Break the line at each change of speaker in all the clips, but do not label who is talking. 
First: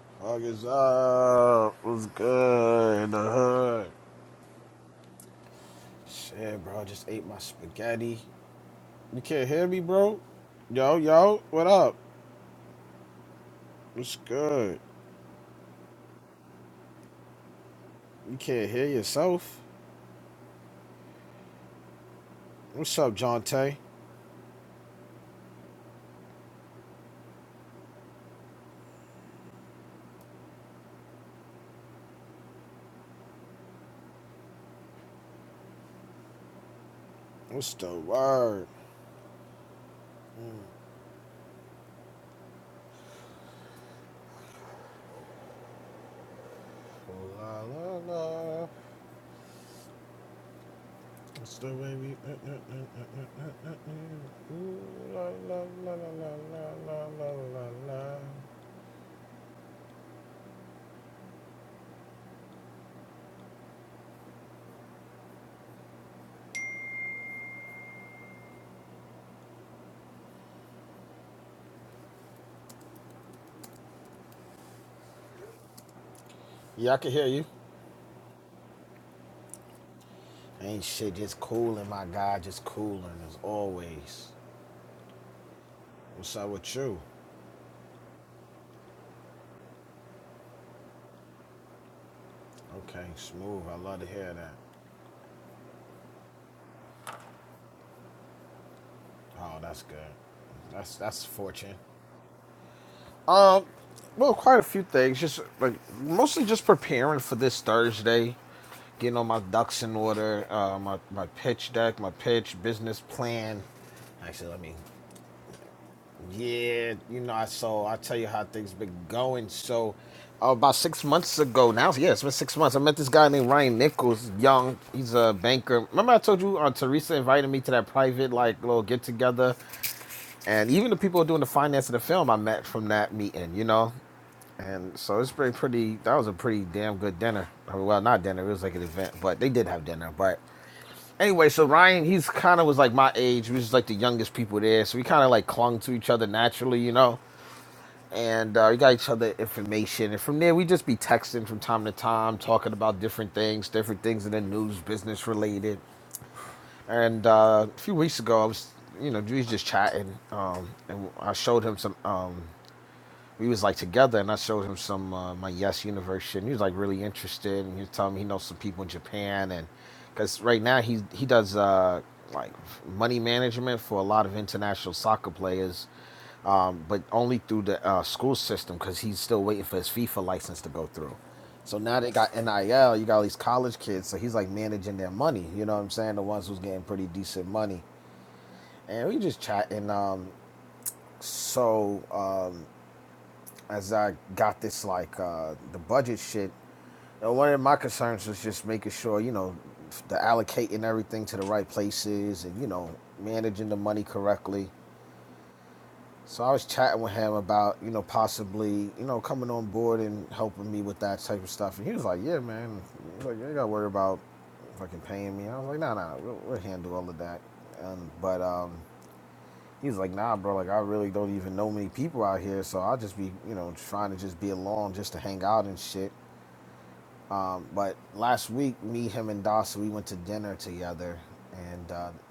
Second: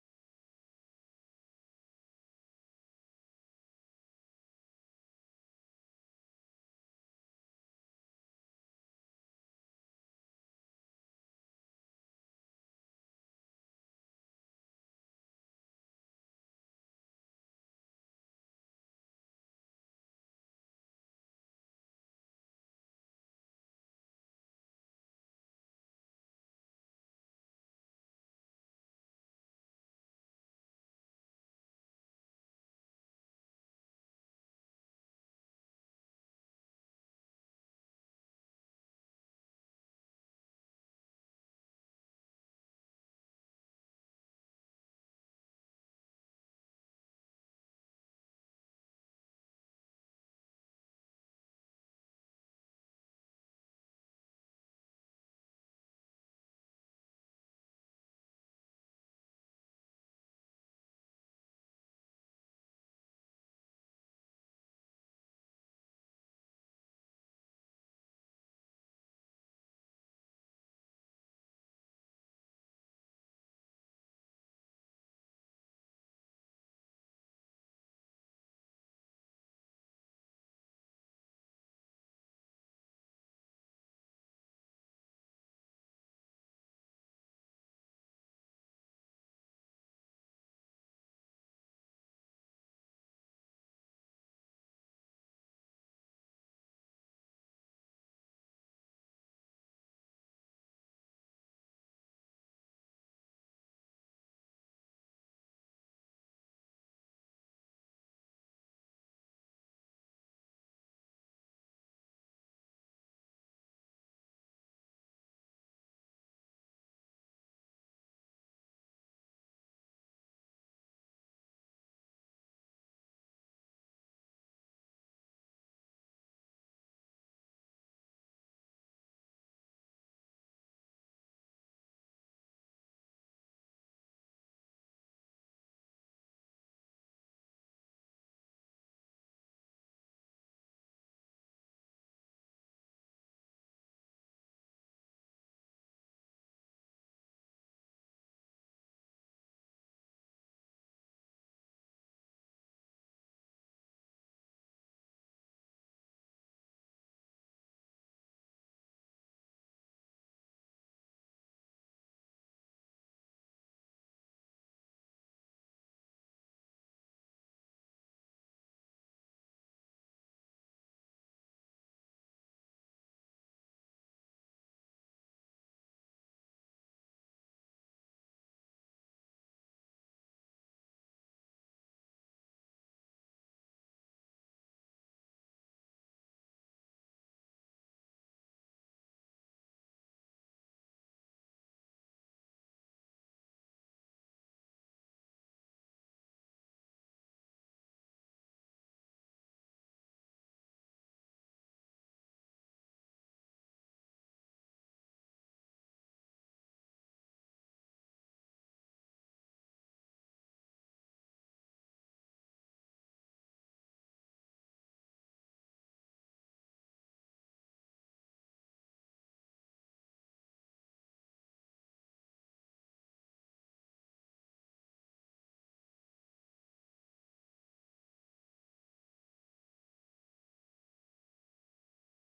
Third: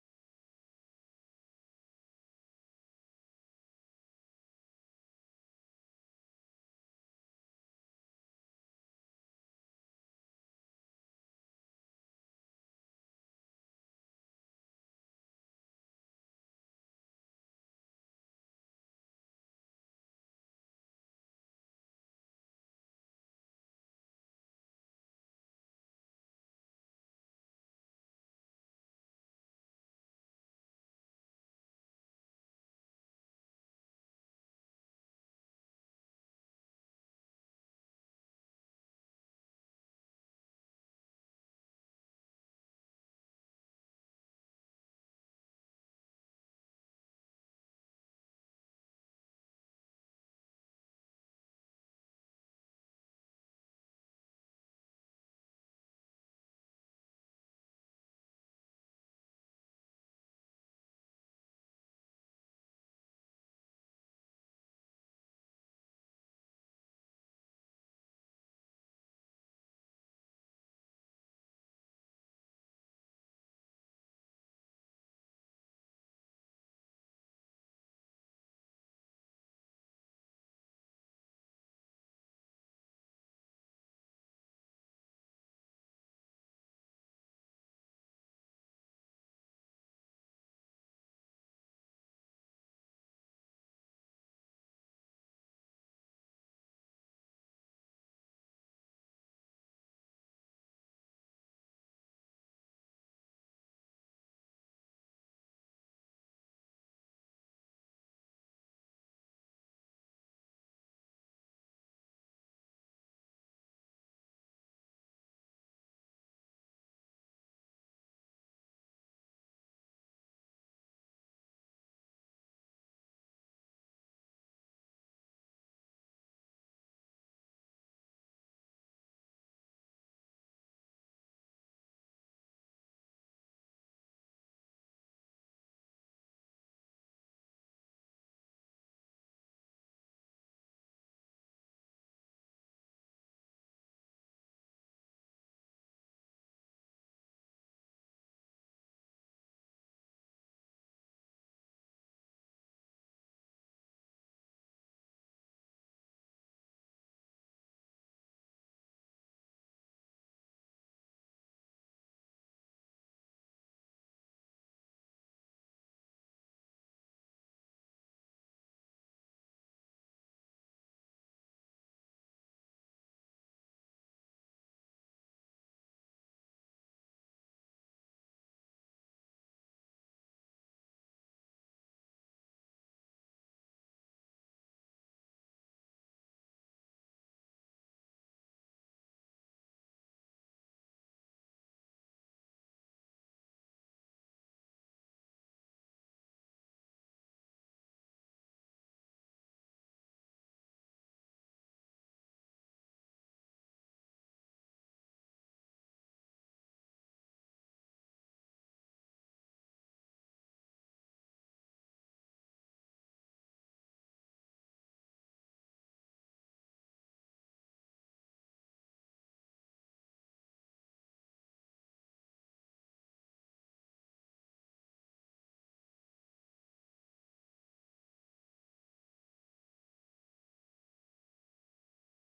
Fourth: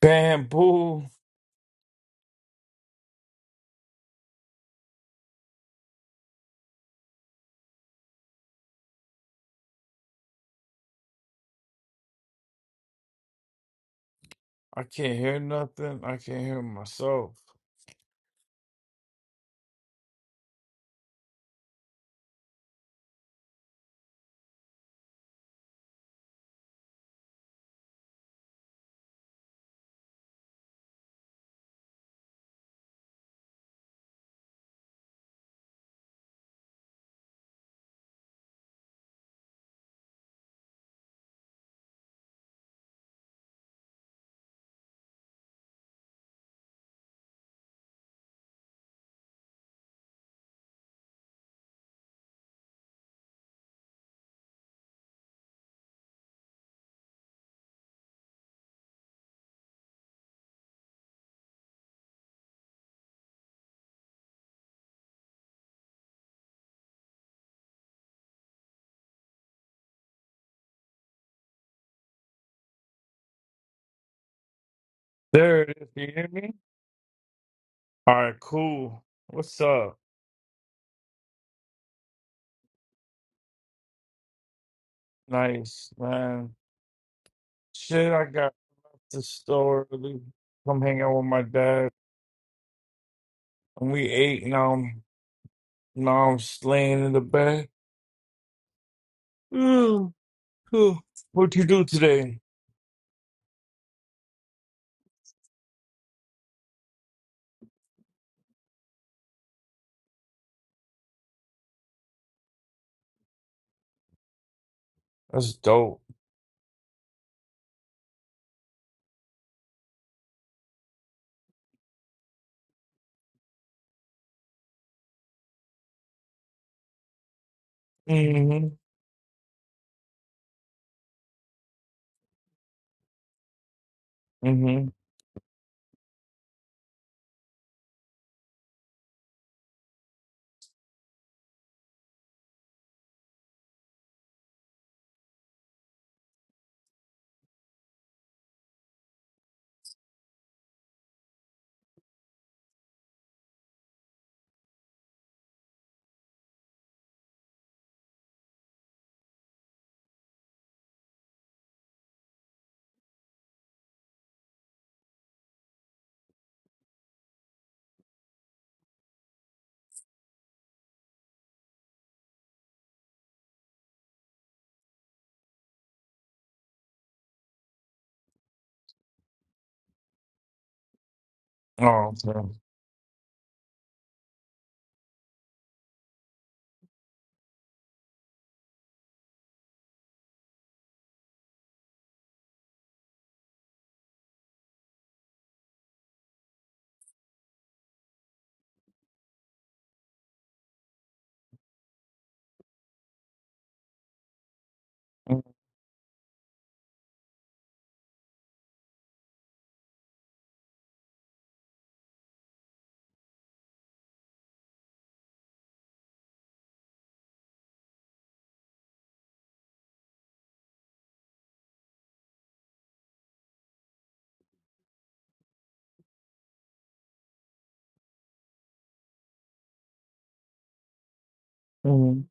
Damn, boo. I can't hear nothing. I can't hear myself. There it is. you hear me? All right, cool. What's up? Nice, man. Shit, I got up the store early. Come hang out with my dad. And we ate. Now I'm, now I'm just laying in the bed. Mm, cool. What you do today? That's dope. Mm-hmm. Mm-hmm. Oh, okay. Mm-hmm.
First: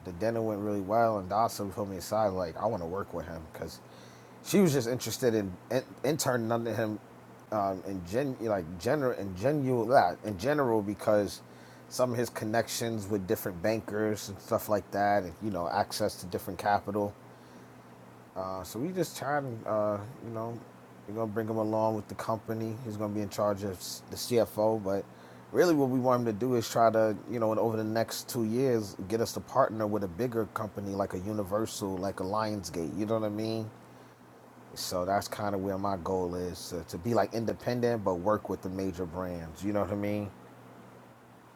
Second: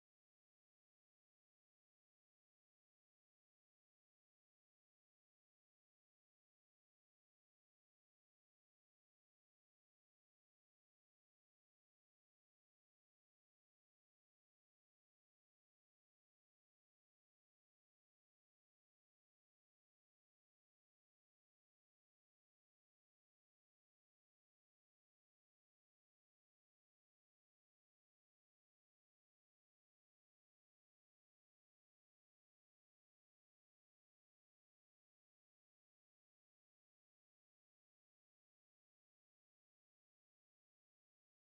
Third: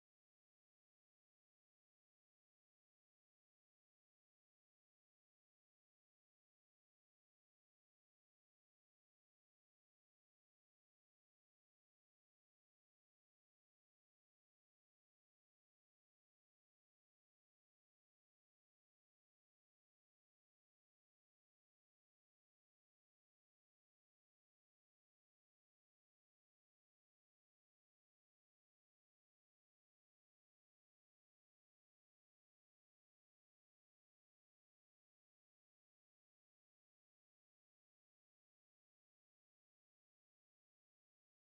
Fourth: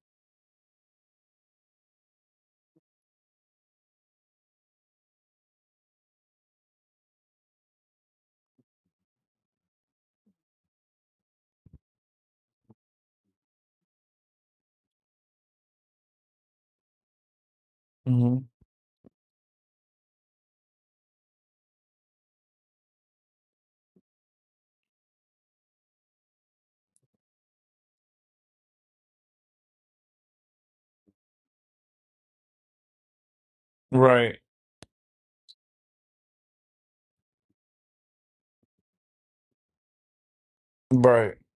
Mm-hmm. Right. Right.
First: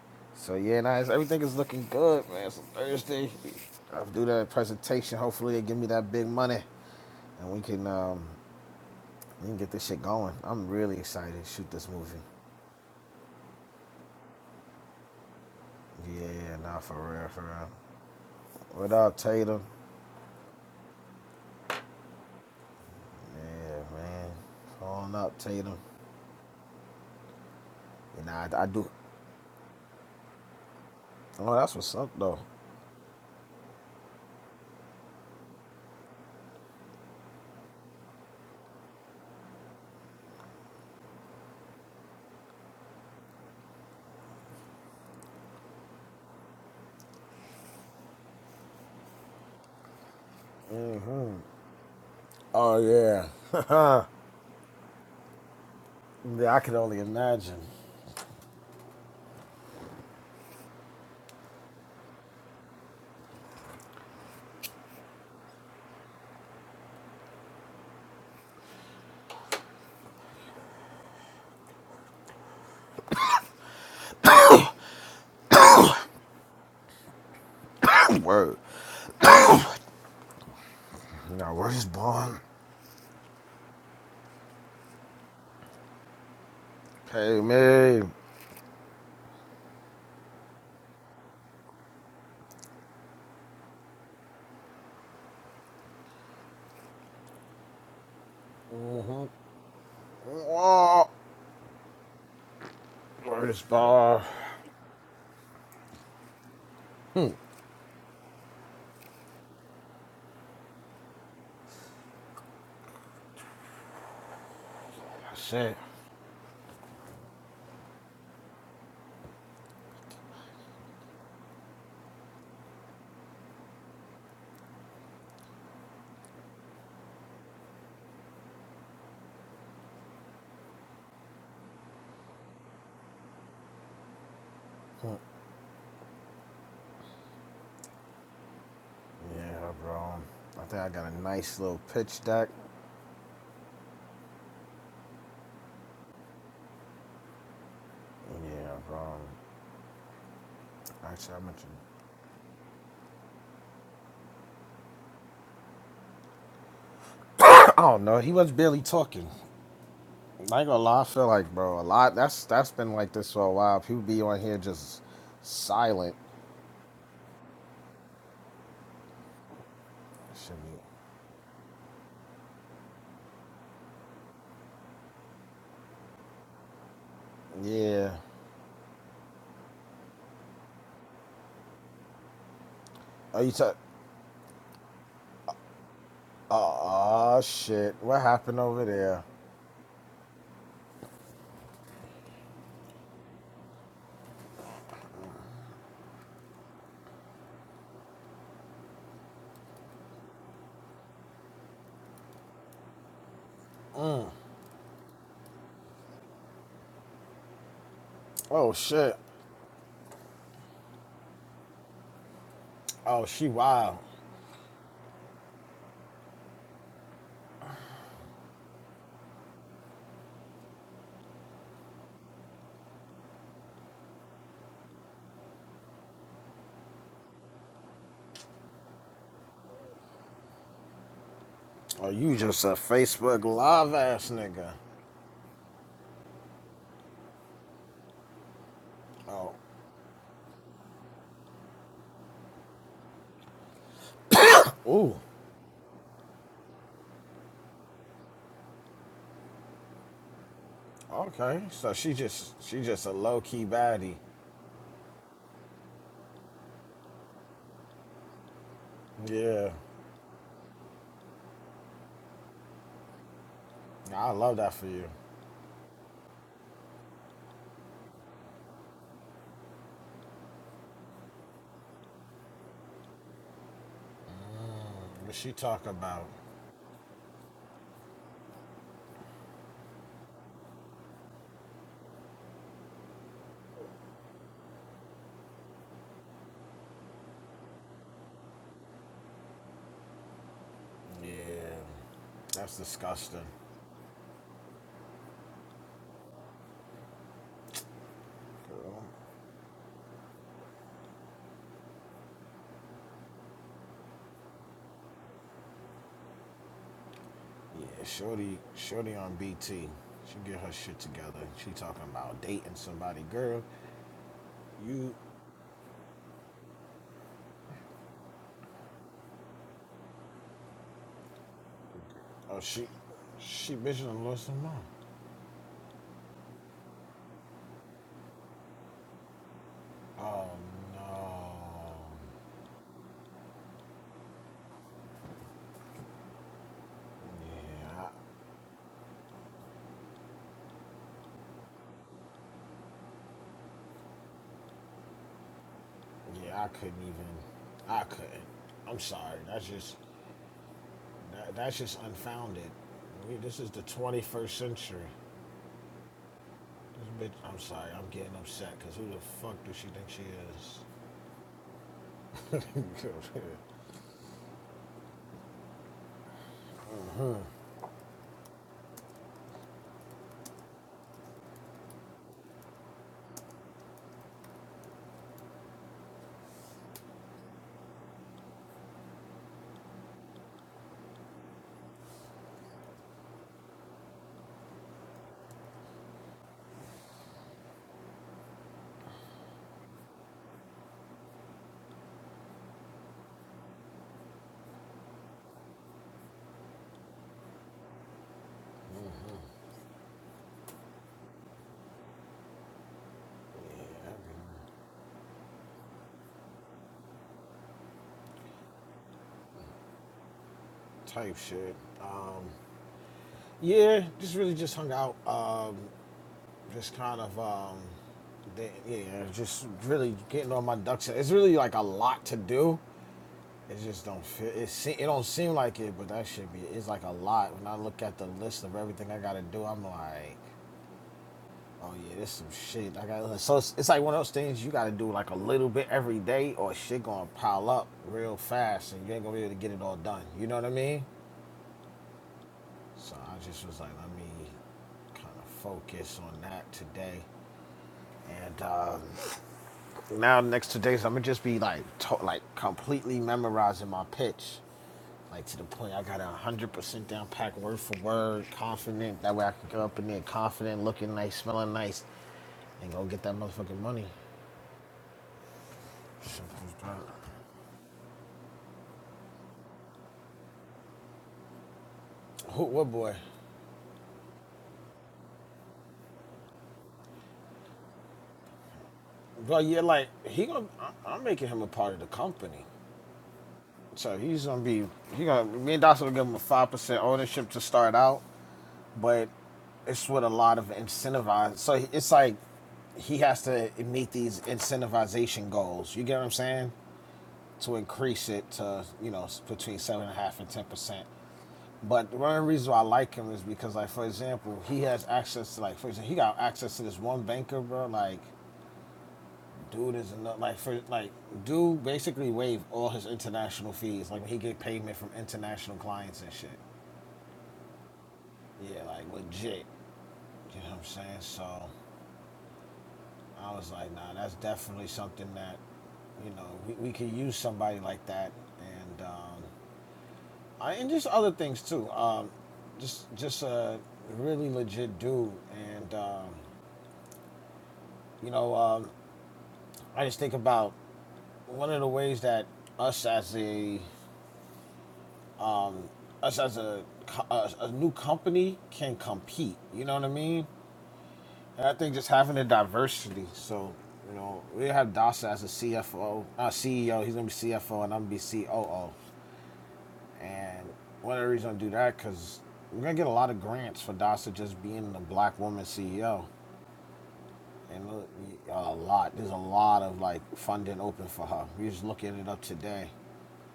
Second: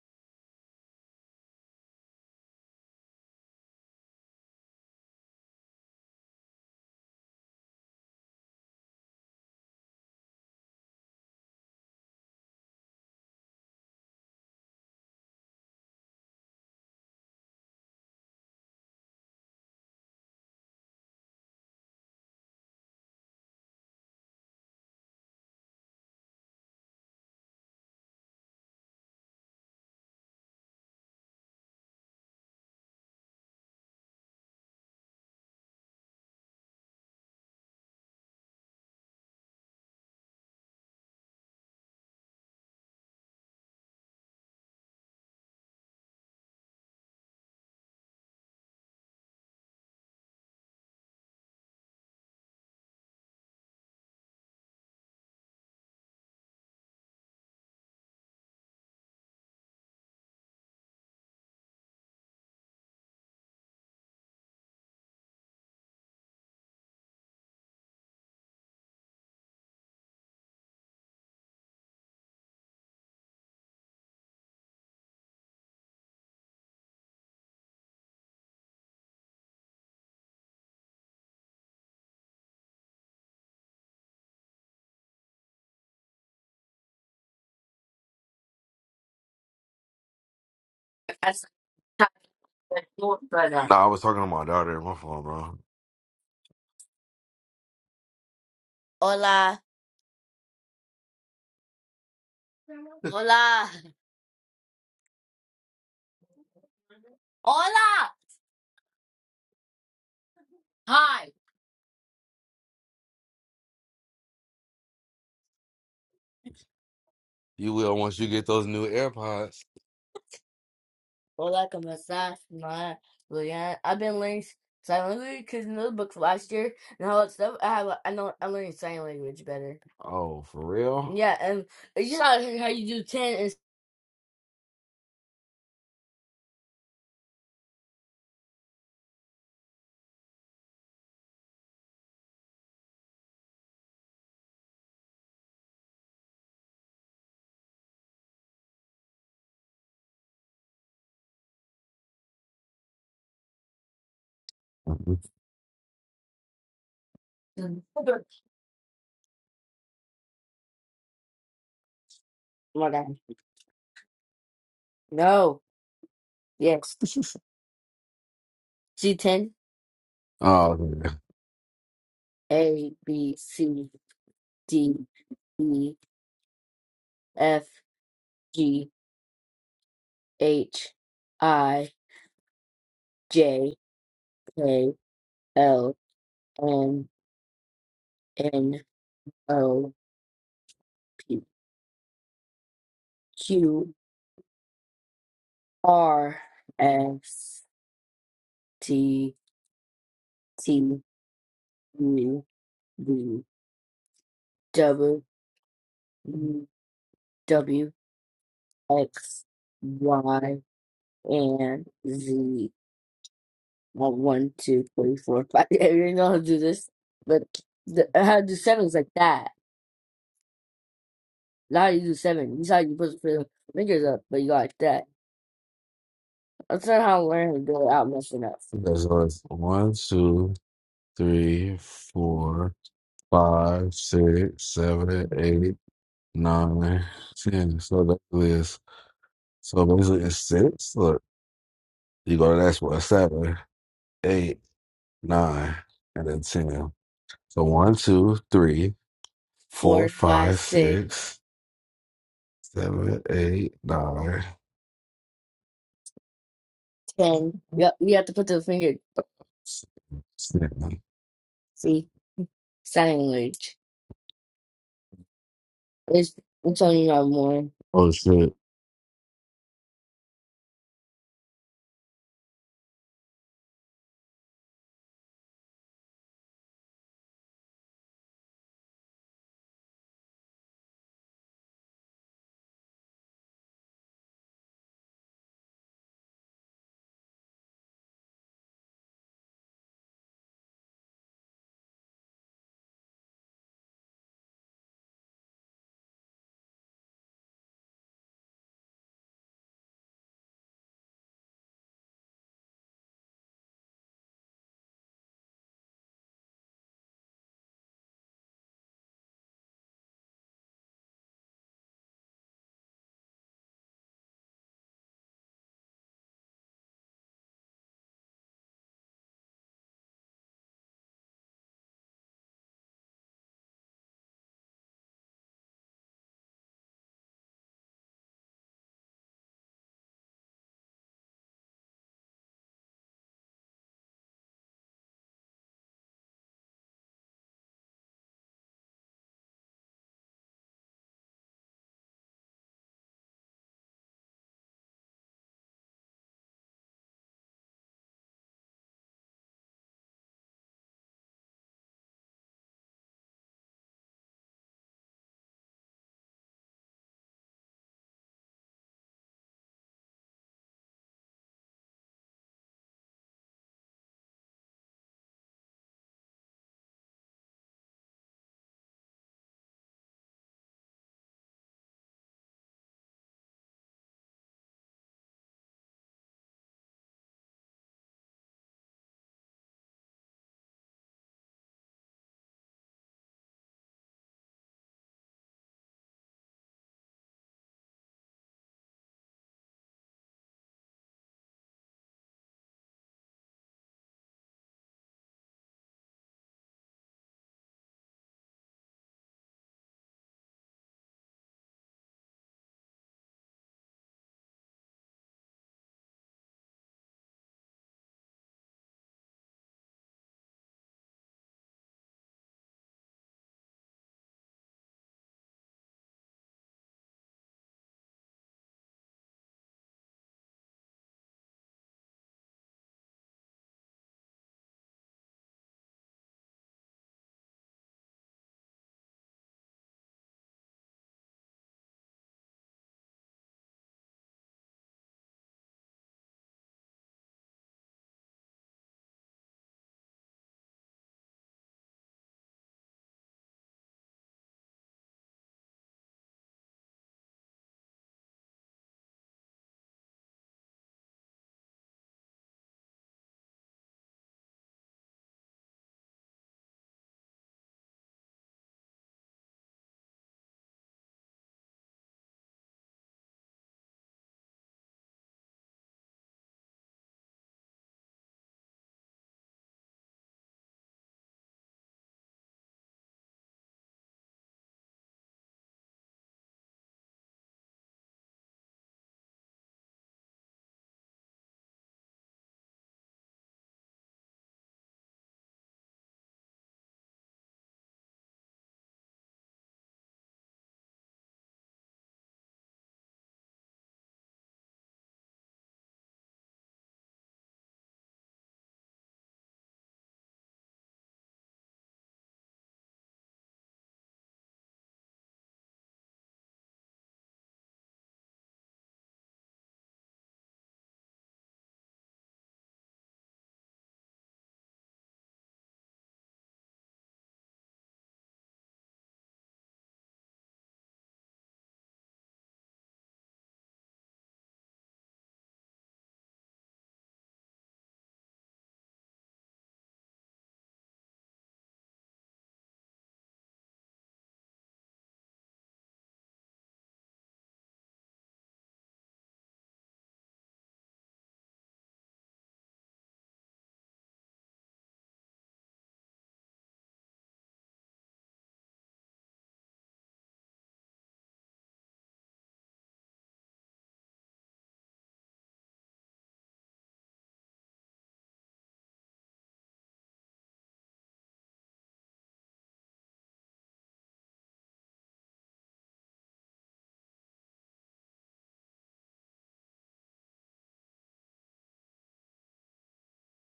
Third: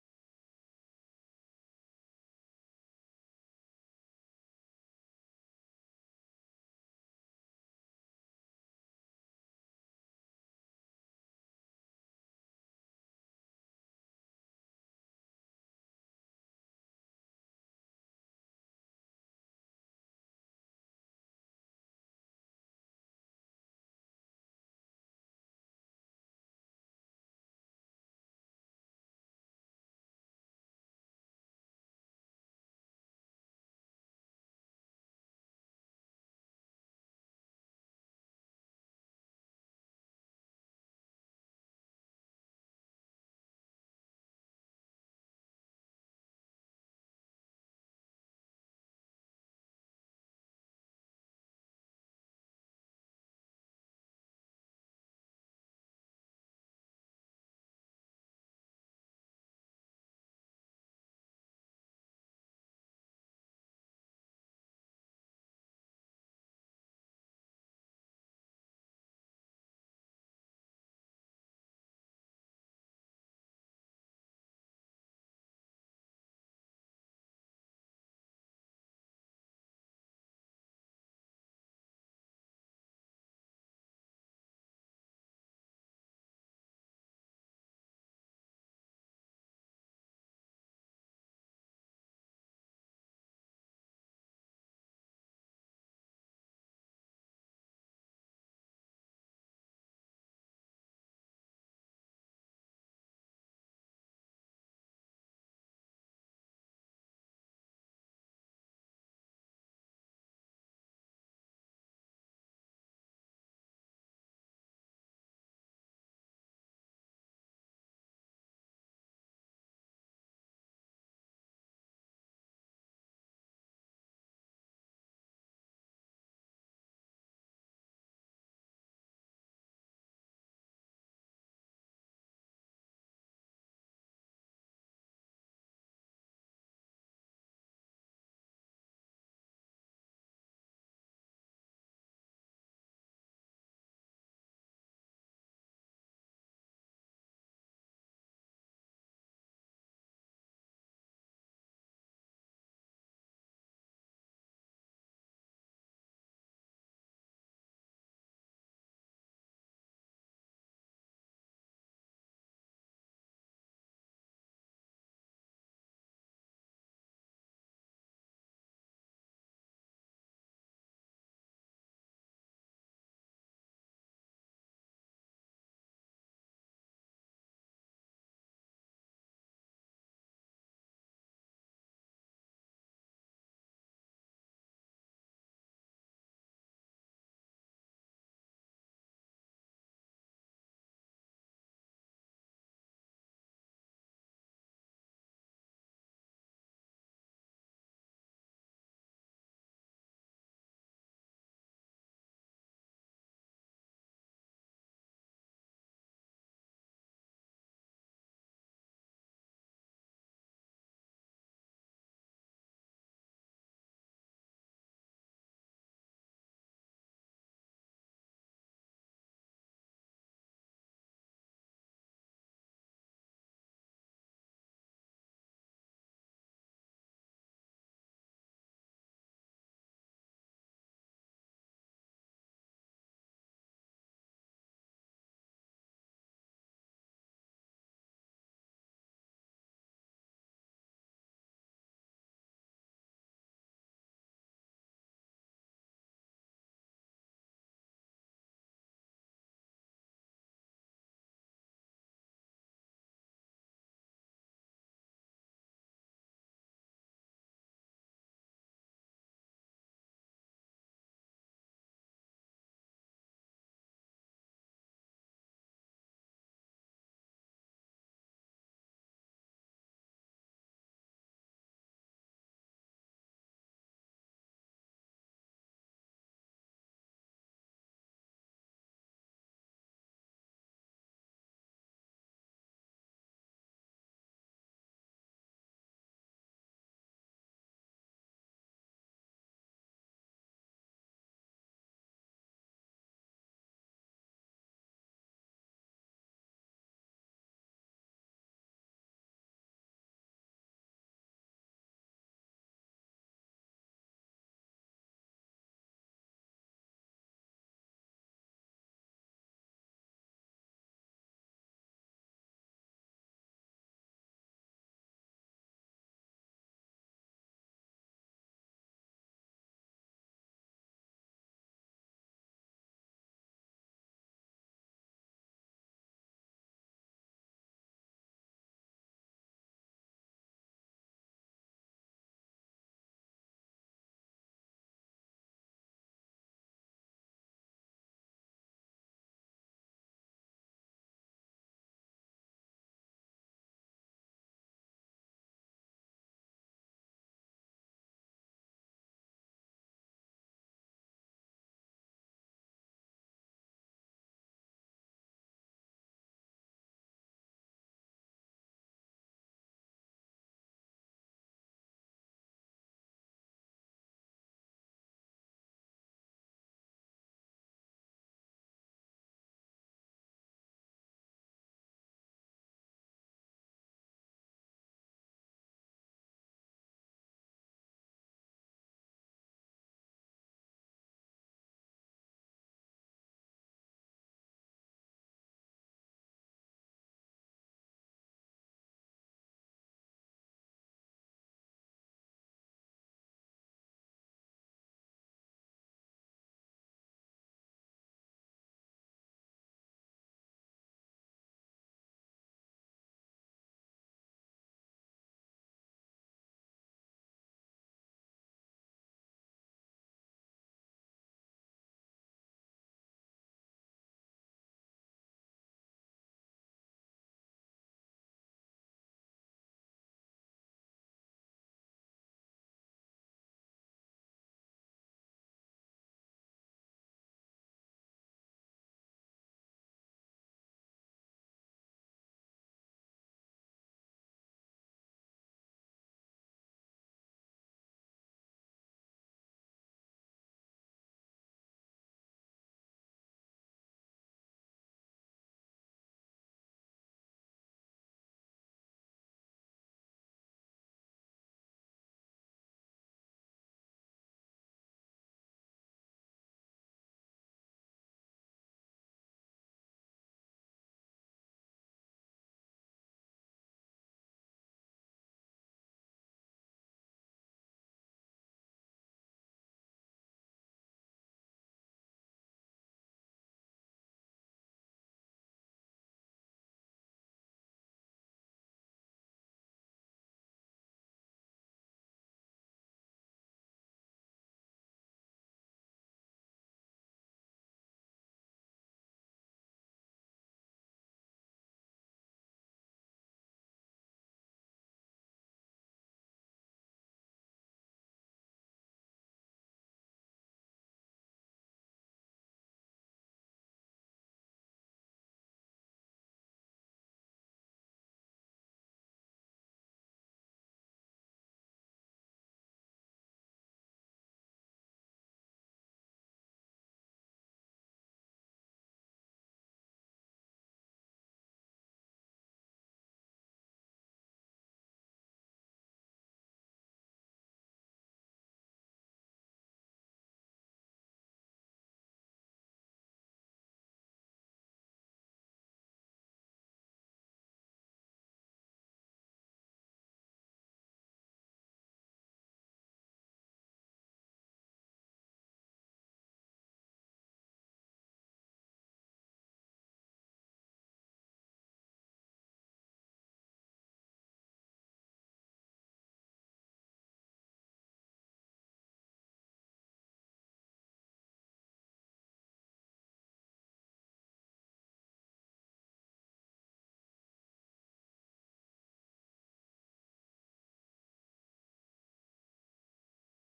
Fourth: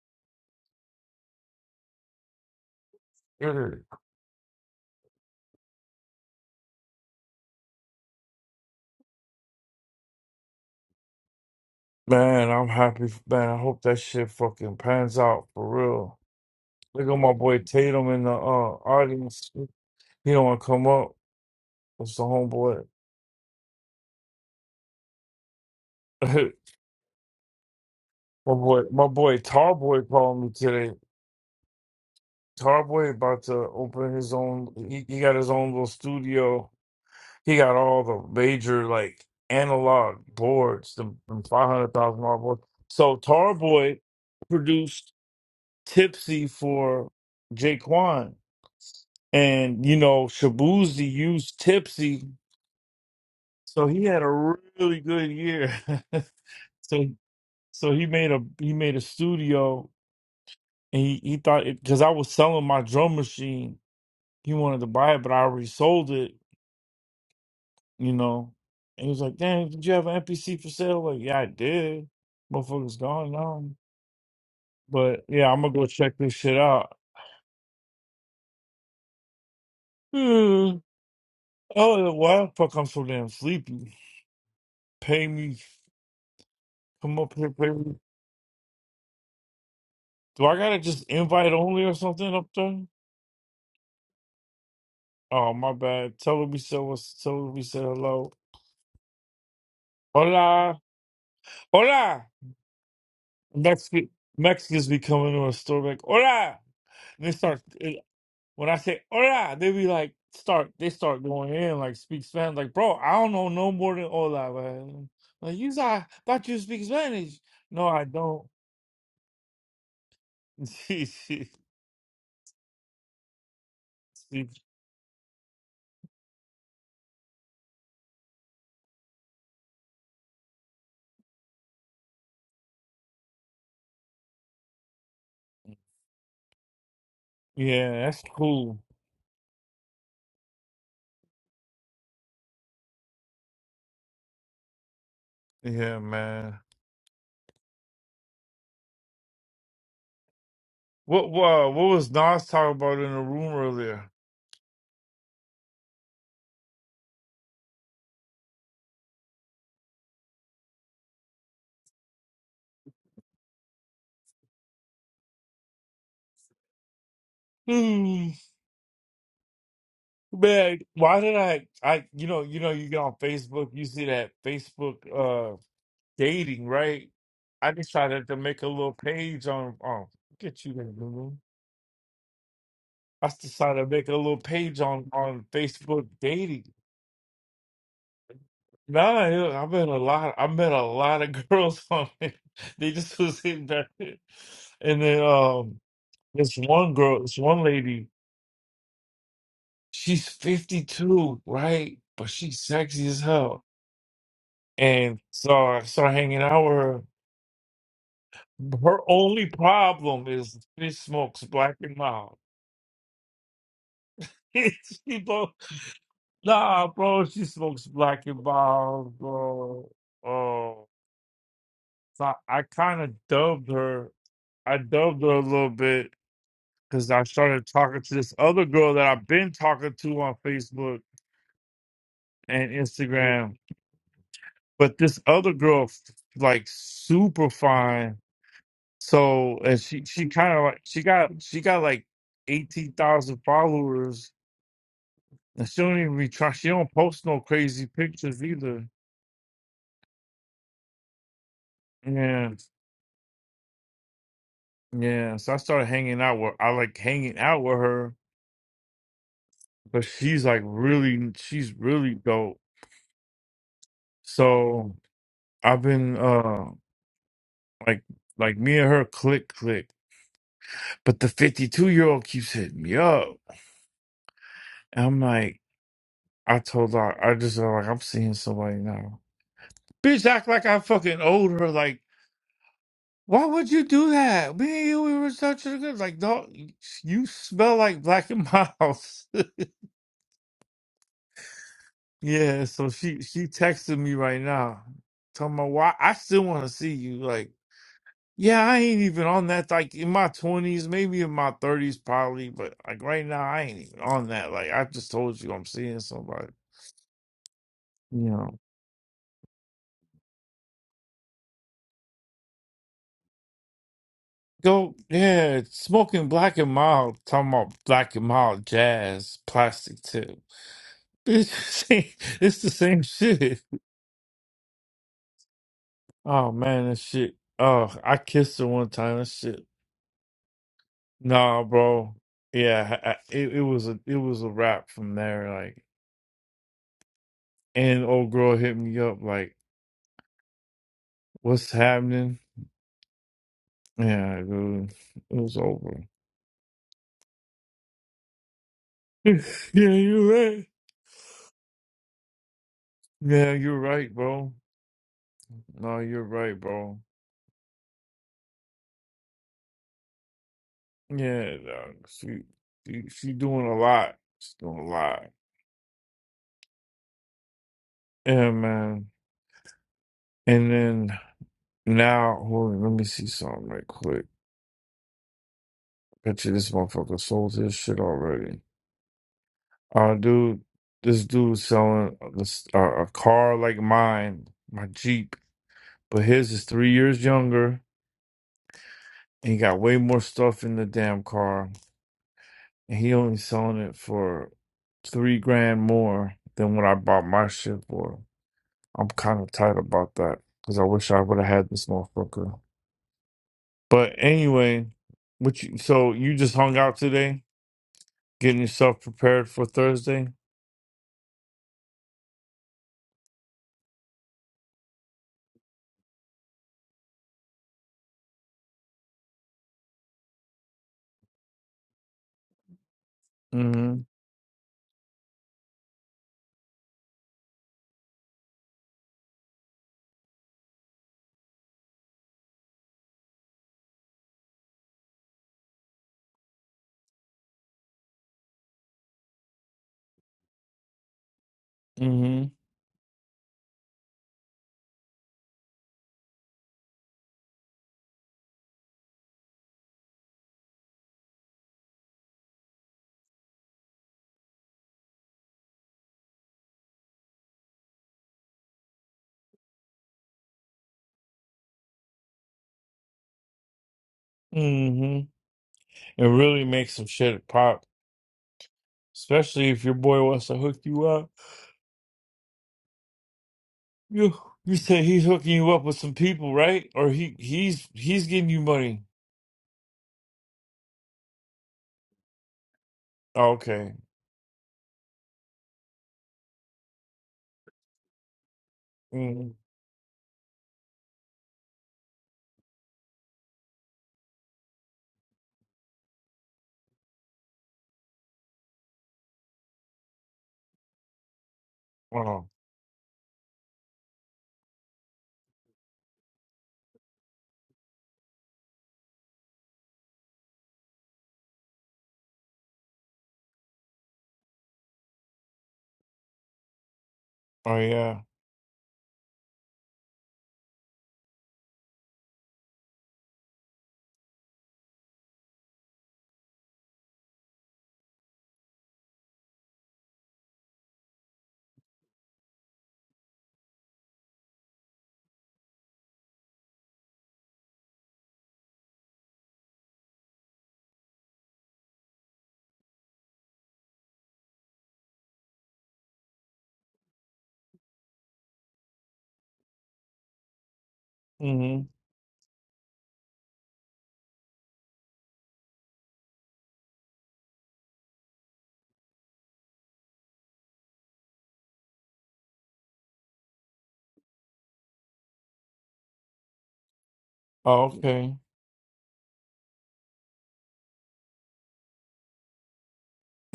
Man, I'm happy. f- Man, I hope that shit fucking pans out for real. Look at my boy Tatum in the uh, audience. He don't want to come up. It's the homeboy. my boy, my boy Tarboy called me today. Tarboy about to open his own. He, he got his own little studio. He got all the major like analog boards, the five hundred thousand dollar boards. So Tarboy produced Tipsy for Jaquan. And you know, Shabuzi used Tipsy, so he had a really good year. so so he made a he made a studio, and he he thought because I was selling my drum machine, he wanted to buy it, but I already sold it. You know, and he was like, "Dang, did you have an MPC for sale?" Like, yeah, I did. Motherfucker's gone now, but yeah, I'm gonna go check this shit out. Hmm. Oh, why the fuck I'm so damn sleepy? Pay me. Come up here, pay me. Do I gotta just
That's
invite only or
not
something up there?
the door, but uh, Nah, I was talking to my daughter. My phone,
Oh
bro.
my bad. Tell her we said what's tell her we said hello.
hola,
Hola. Hola.
hola,
Mexican Mexicans be coming to a store like hola. And they start
hola,
when I say hola, they be like start they start
hi,
going in like speak Spanish. Like, bro, I don't know no more than hola, man. Like you I thought you speak Spanish.
You
No,
will
I
once you
don't.
get those new AirPods. Or hola, como estás, ma? Yeah, I've been learning sign language because in those books last year and all that stuff. I have, I know, I'm learning sign language better. Oh, for real? Yeah, and it's just out here how you do ten and.
yeah, that's cool. Yeah, man. What wha what was Nas talking about in the room earlier?
Oh my God. No. Yes.
Hmm,
G ten. Oh,
Man,
okay.
why did I I you know, you know you
A,
get on
B,
Facebook, you
C,
see that
D,
Facebook uh
E,
dating, right?
F,
I decided to make a
G,
little page on on get you there.
H,
the
I,
I
J,
decided to make a little page
K,
on on
L,
Facebook dating.
M, N,
Nah, you know, I met
O,
a lot I met a lot
P,
of girls on it. They just was in there.
Q,
And then um
R,
this one girl, this one
S,
lady
T,
she's
T,
52, right? But
U,
she's sexy as
V,
hell. And
W,
so I started hanging out with her.
W,
Her
X,
only problem
Y,
is she smokes black
and
and mild.
Z. Well, One, two, three,
she
four,
blow,
five. I didn't know how to do
nah,
this,
bro,
but
she smokes
the,
black
how
and
to do seven is like
mild,
that.
bro. Oh,
Now you do
so
seven.
I
You saw you
kind of
supposed to put the
dubbed
fingers
her.
up, but you go like
I
that.
dubbed her a little bit
That's not
because
how
I
I learned
started
to do it
talking
without
to this
messing up.
other girl
There's
that I've
like
been
one,
talking to on
two,
Facebook
three,
and
four,
Instagram.
five, six,
But this
seven,
other
eight,
girl, like
nine,
super
ten. So
fine,
that is
So and
so
she
basically
she
it's
kind of like
six.
she
Look,
got she got like
you go to the next
eighteen
one,
thousand
seven,
followers,
eight,
and
nine,
she don't even be
and then
try. She don't
ten.
post no
So
crazy
one, two,
pictures either.
three, four, Four, five, five, six, six,
Yeah,
seven, eight, nine.
yeah. So I started hanging out with I like hanging out
ten.
with
Yep,
her,
you have to put the finger.
but she's like
Shit, man.
really she's
See,
really dope.
sign language.
So I've been
It's
uh
it's only not more.
like
Oh shit.
like me and her click click, but the fifty two year old keeps hitting me up, and I'm like. I told her I just uh, like I'm seeing somebody now. Bitch act like I fucking owed her like Why would you do that? Me and you, we were such a good like. No, you smell like black and miles. yeah. So she she texted me right now, talking about why I still want to see you. Like, yeah, I ain't even on that. Like in my twenties, maybe in my thirties, probably. But like right now, I ain't even on that. Like I just told you, I'm seeing somebody. You know, go yeah, smoking black and mild. Talking about black and mild jazz, plastic tip. It's it's the same shit. Oh man, that shit. Oh, I kissed her one time. That shit. Nah, bro. Yeah, I, I- it it was a it was a wrap from there. Like, and old girl hit me up like, "What's happening?" Yeah, dude, it was over. yeah, you're right. Yeah, you're right, bro. No, you're right, bro. Yeah, dog. She she she doing a lot. She's doing a lot. Yeah, man. And then now, hold on, let me see something right quick. Picture this motherfucker sold his shit already. Uh, dude, this dude selling this uh, a car like mine, my Jeep, but his is three years younger, and he got way more stuff in the damn car, and he only selling it for three grand more than what I bought my shit for. I'm kind of tight about that because I wish I would have had this motherfucker. But anyway, what you so you just hung out today, getting yourself prepared for Thursday. Mm-hmm. Mm-hmm. hmm It really makes some shit pop, especially if your boy wants to hook you up. You you said he's hooking you up with some people, right? Or he he's he's getting you money. Oh, okay. Mm. Oh oh yeah. hmm Oh, okay.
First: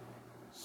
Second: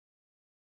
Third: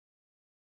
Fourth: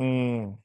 Mm.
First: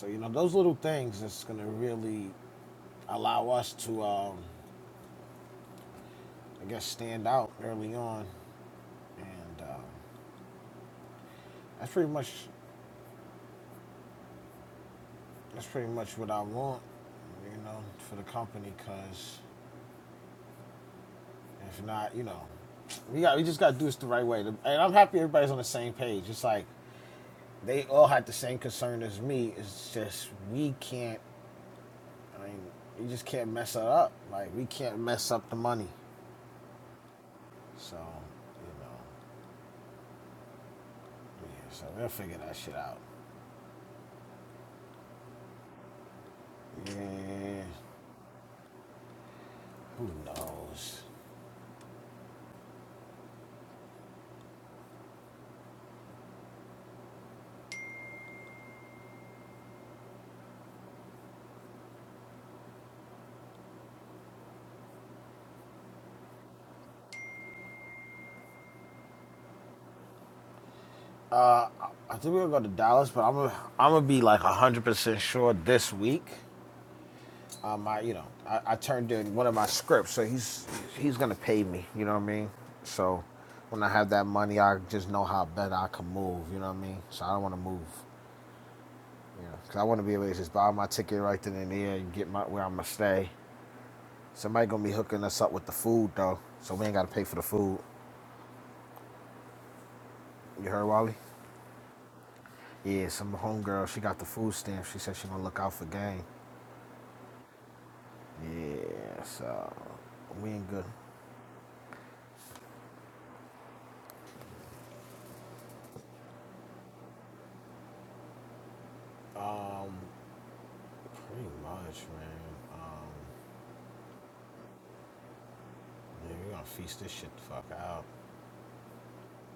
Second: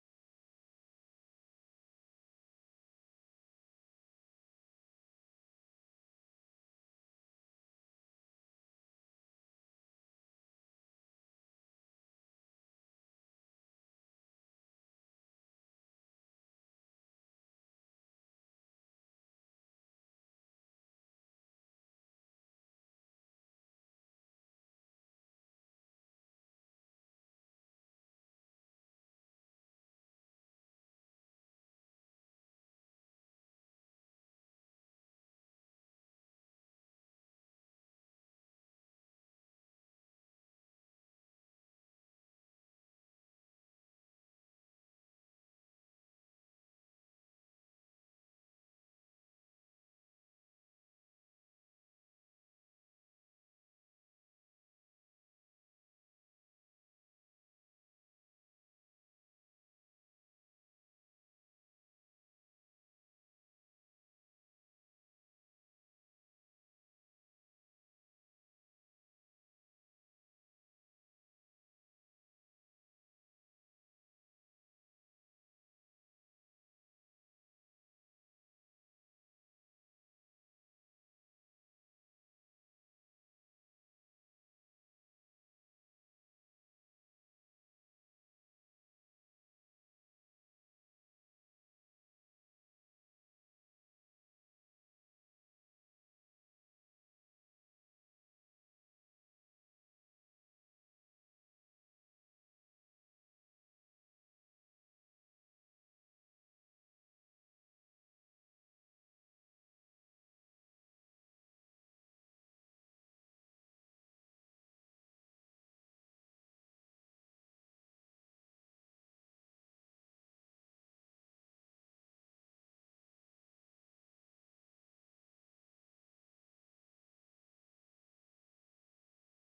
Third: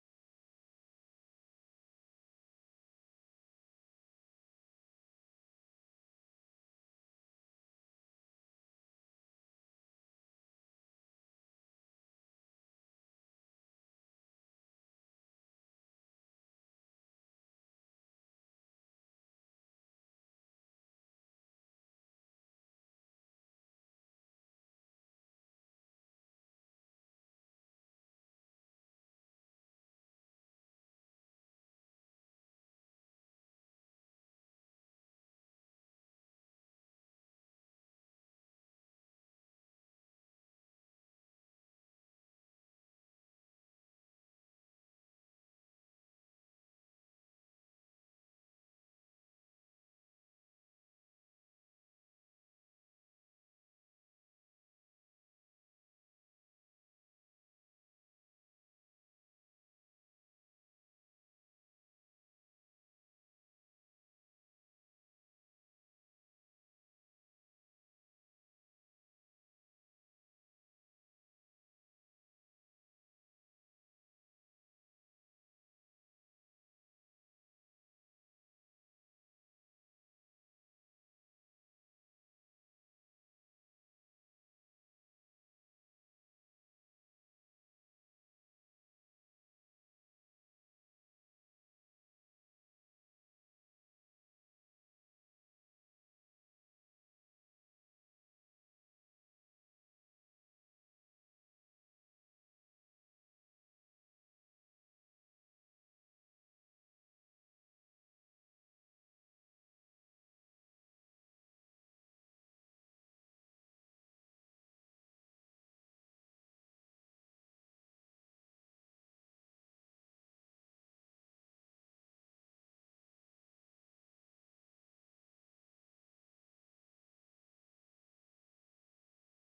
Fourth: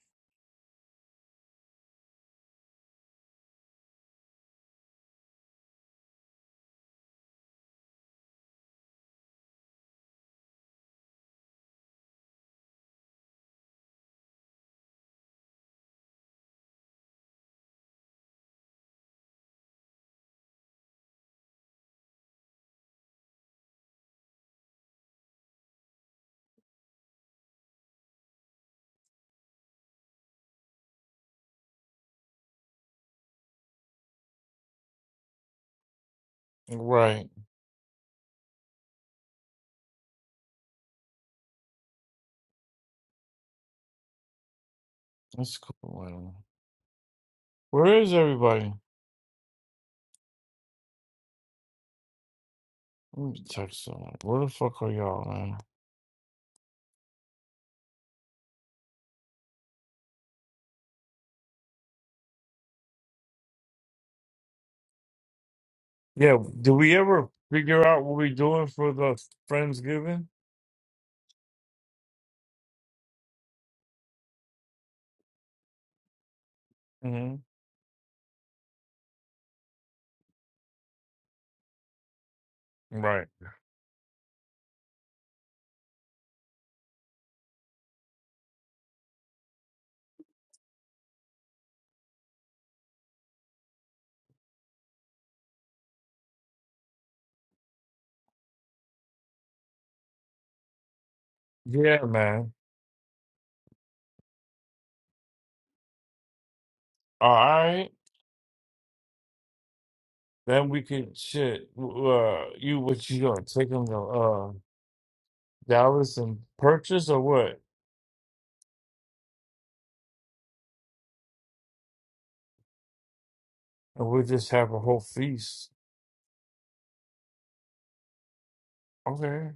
Right. That's cool. Man. Where is everybody? Let me text them. Where the fuck are y'all, man? Yeah. Did we ever figure out what we're doing for the Friendsgiving? Mm-hmm. Right. Yeah, man. All right. Then we could shit. Uh, you what you gonna take them to uh Dallas and purchase or what? And we'll just have a whole feast. Okay.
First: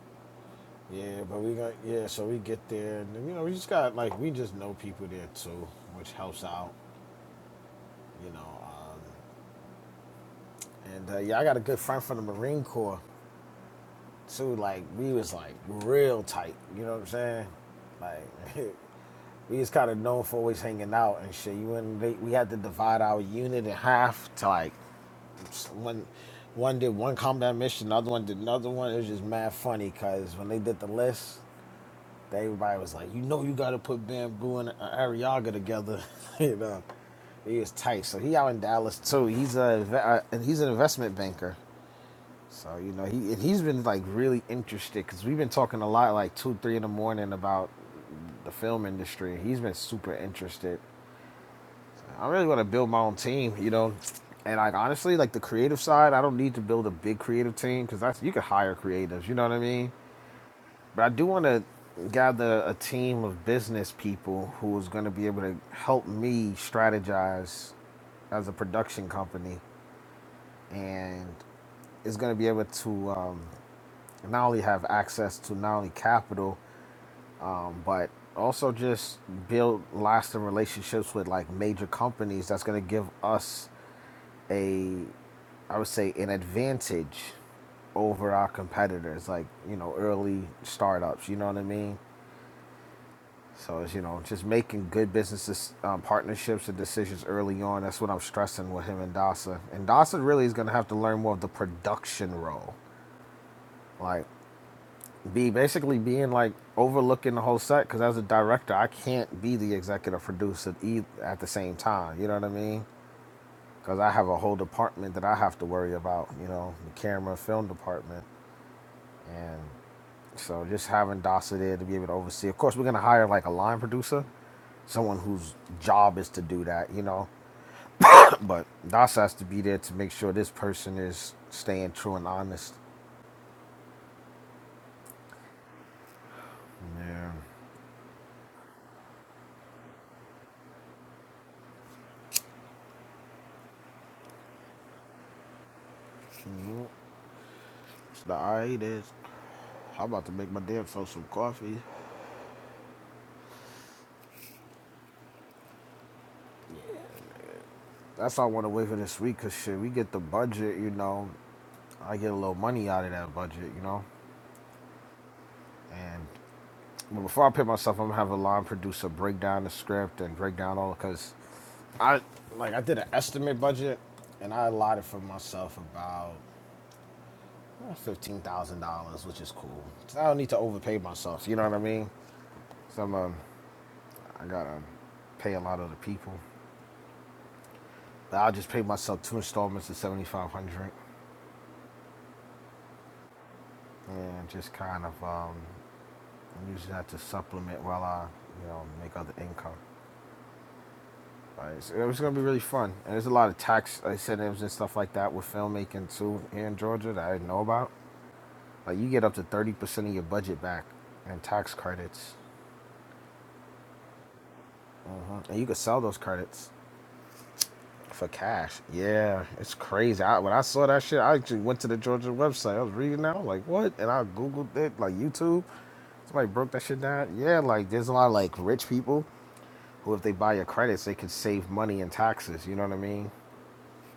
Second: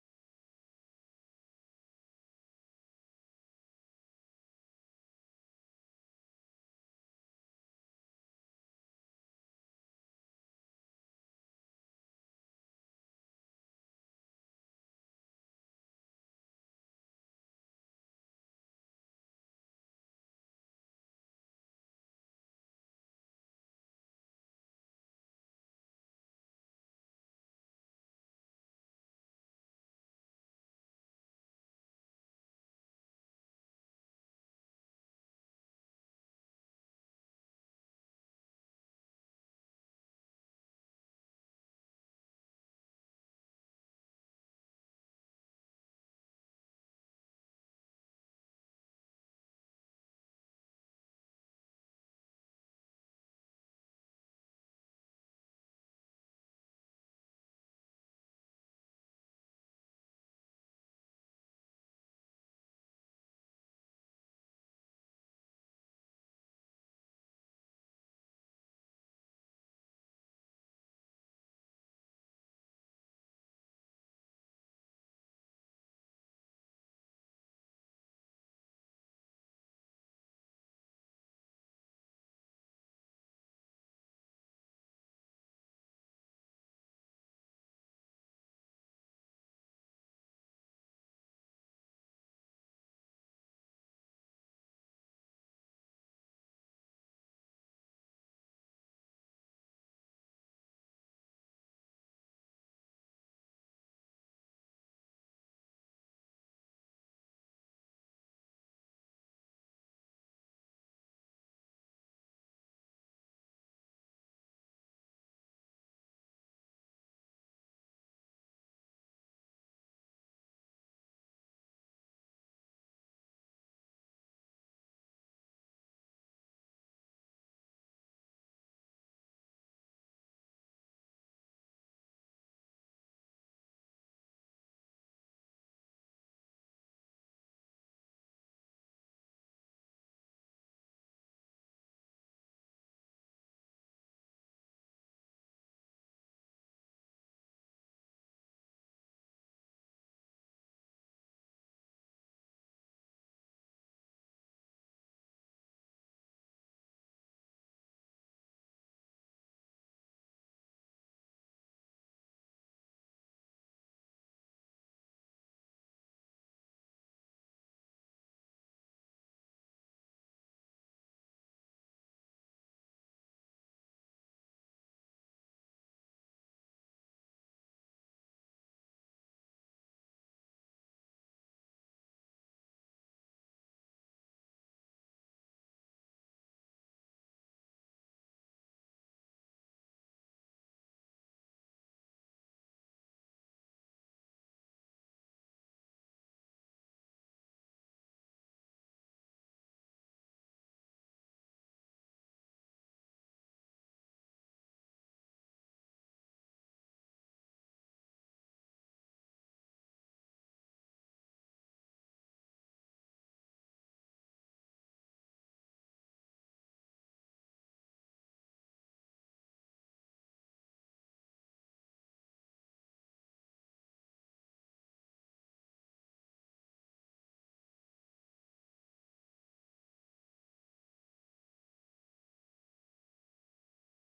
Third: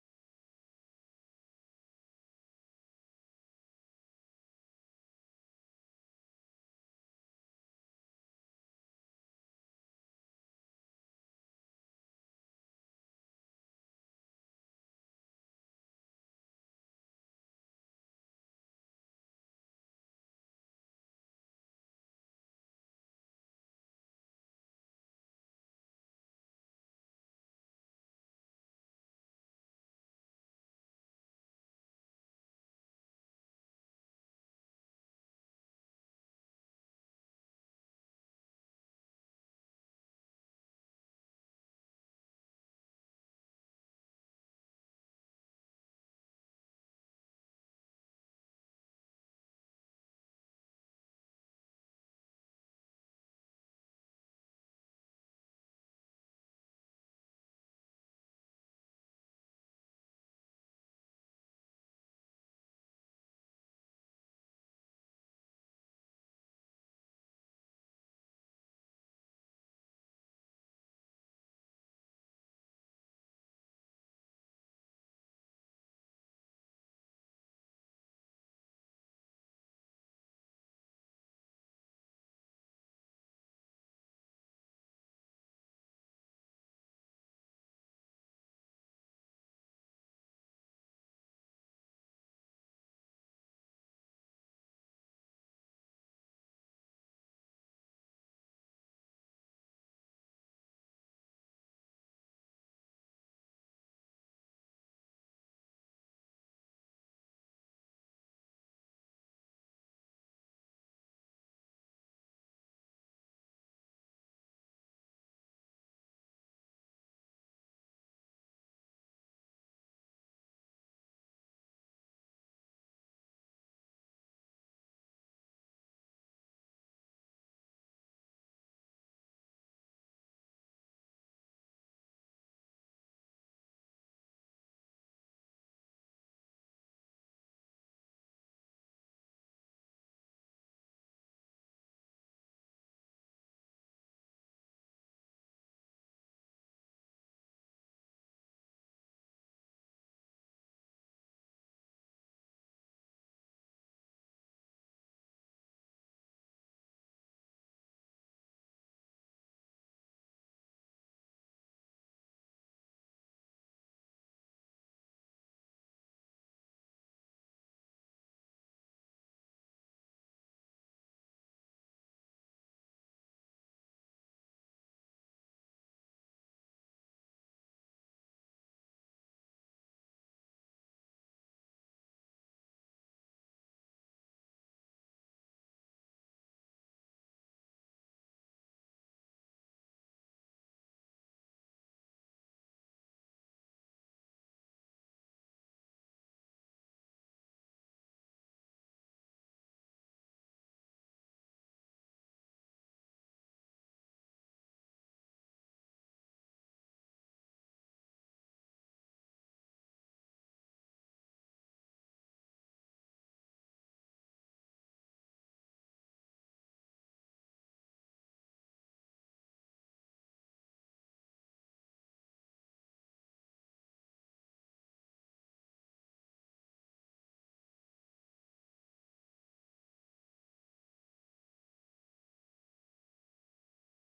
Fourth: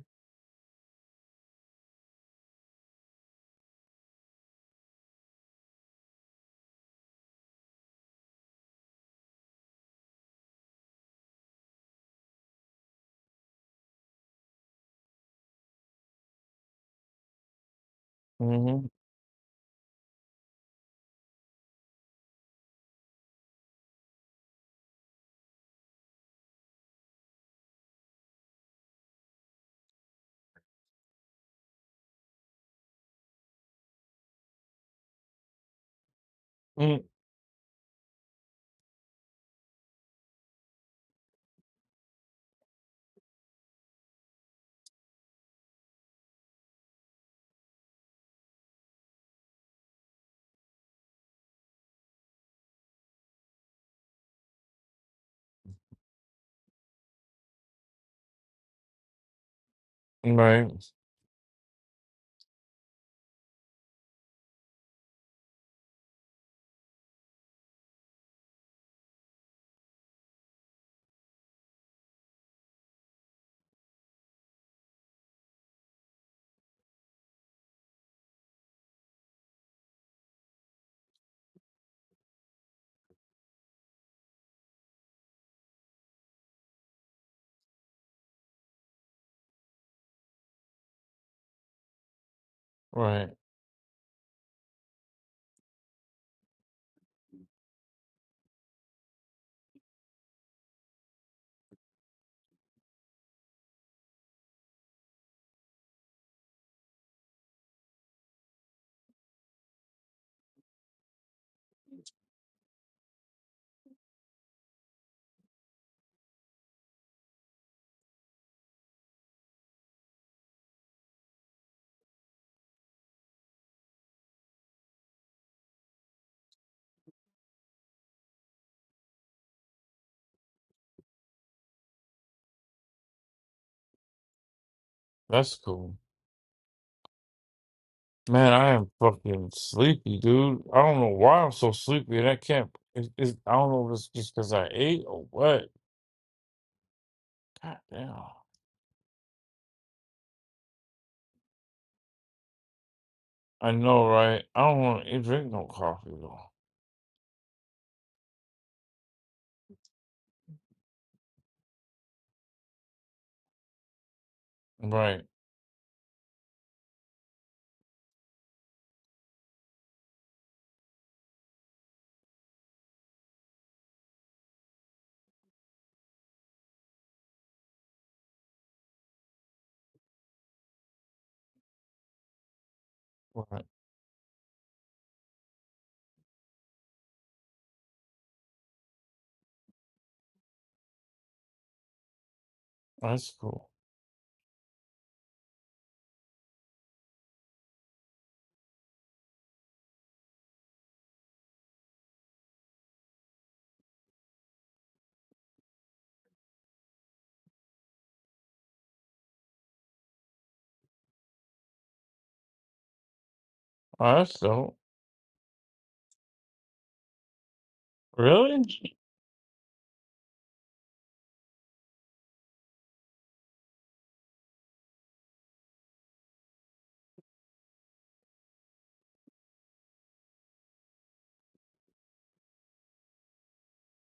Mm-hmm. Mm, right. Right. That's cool. Man, I am fucking sleepy, dude. I don't know why I'm so sleepy, and I can't. It's, it's, I don't know if it's just because I ate or what. God damn. I know, right? I don't want to drink no coffee though. Right. Right. That's cool. Oh, that's dope. Really?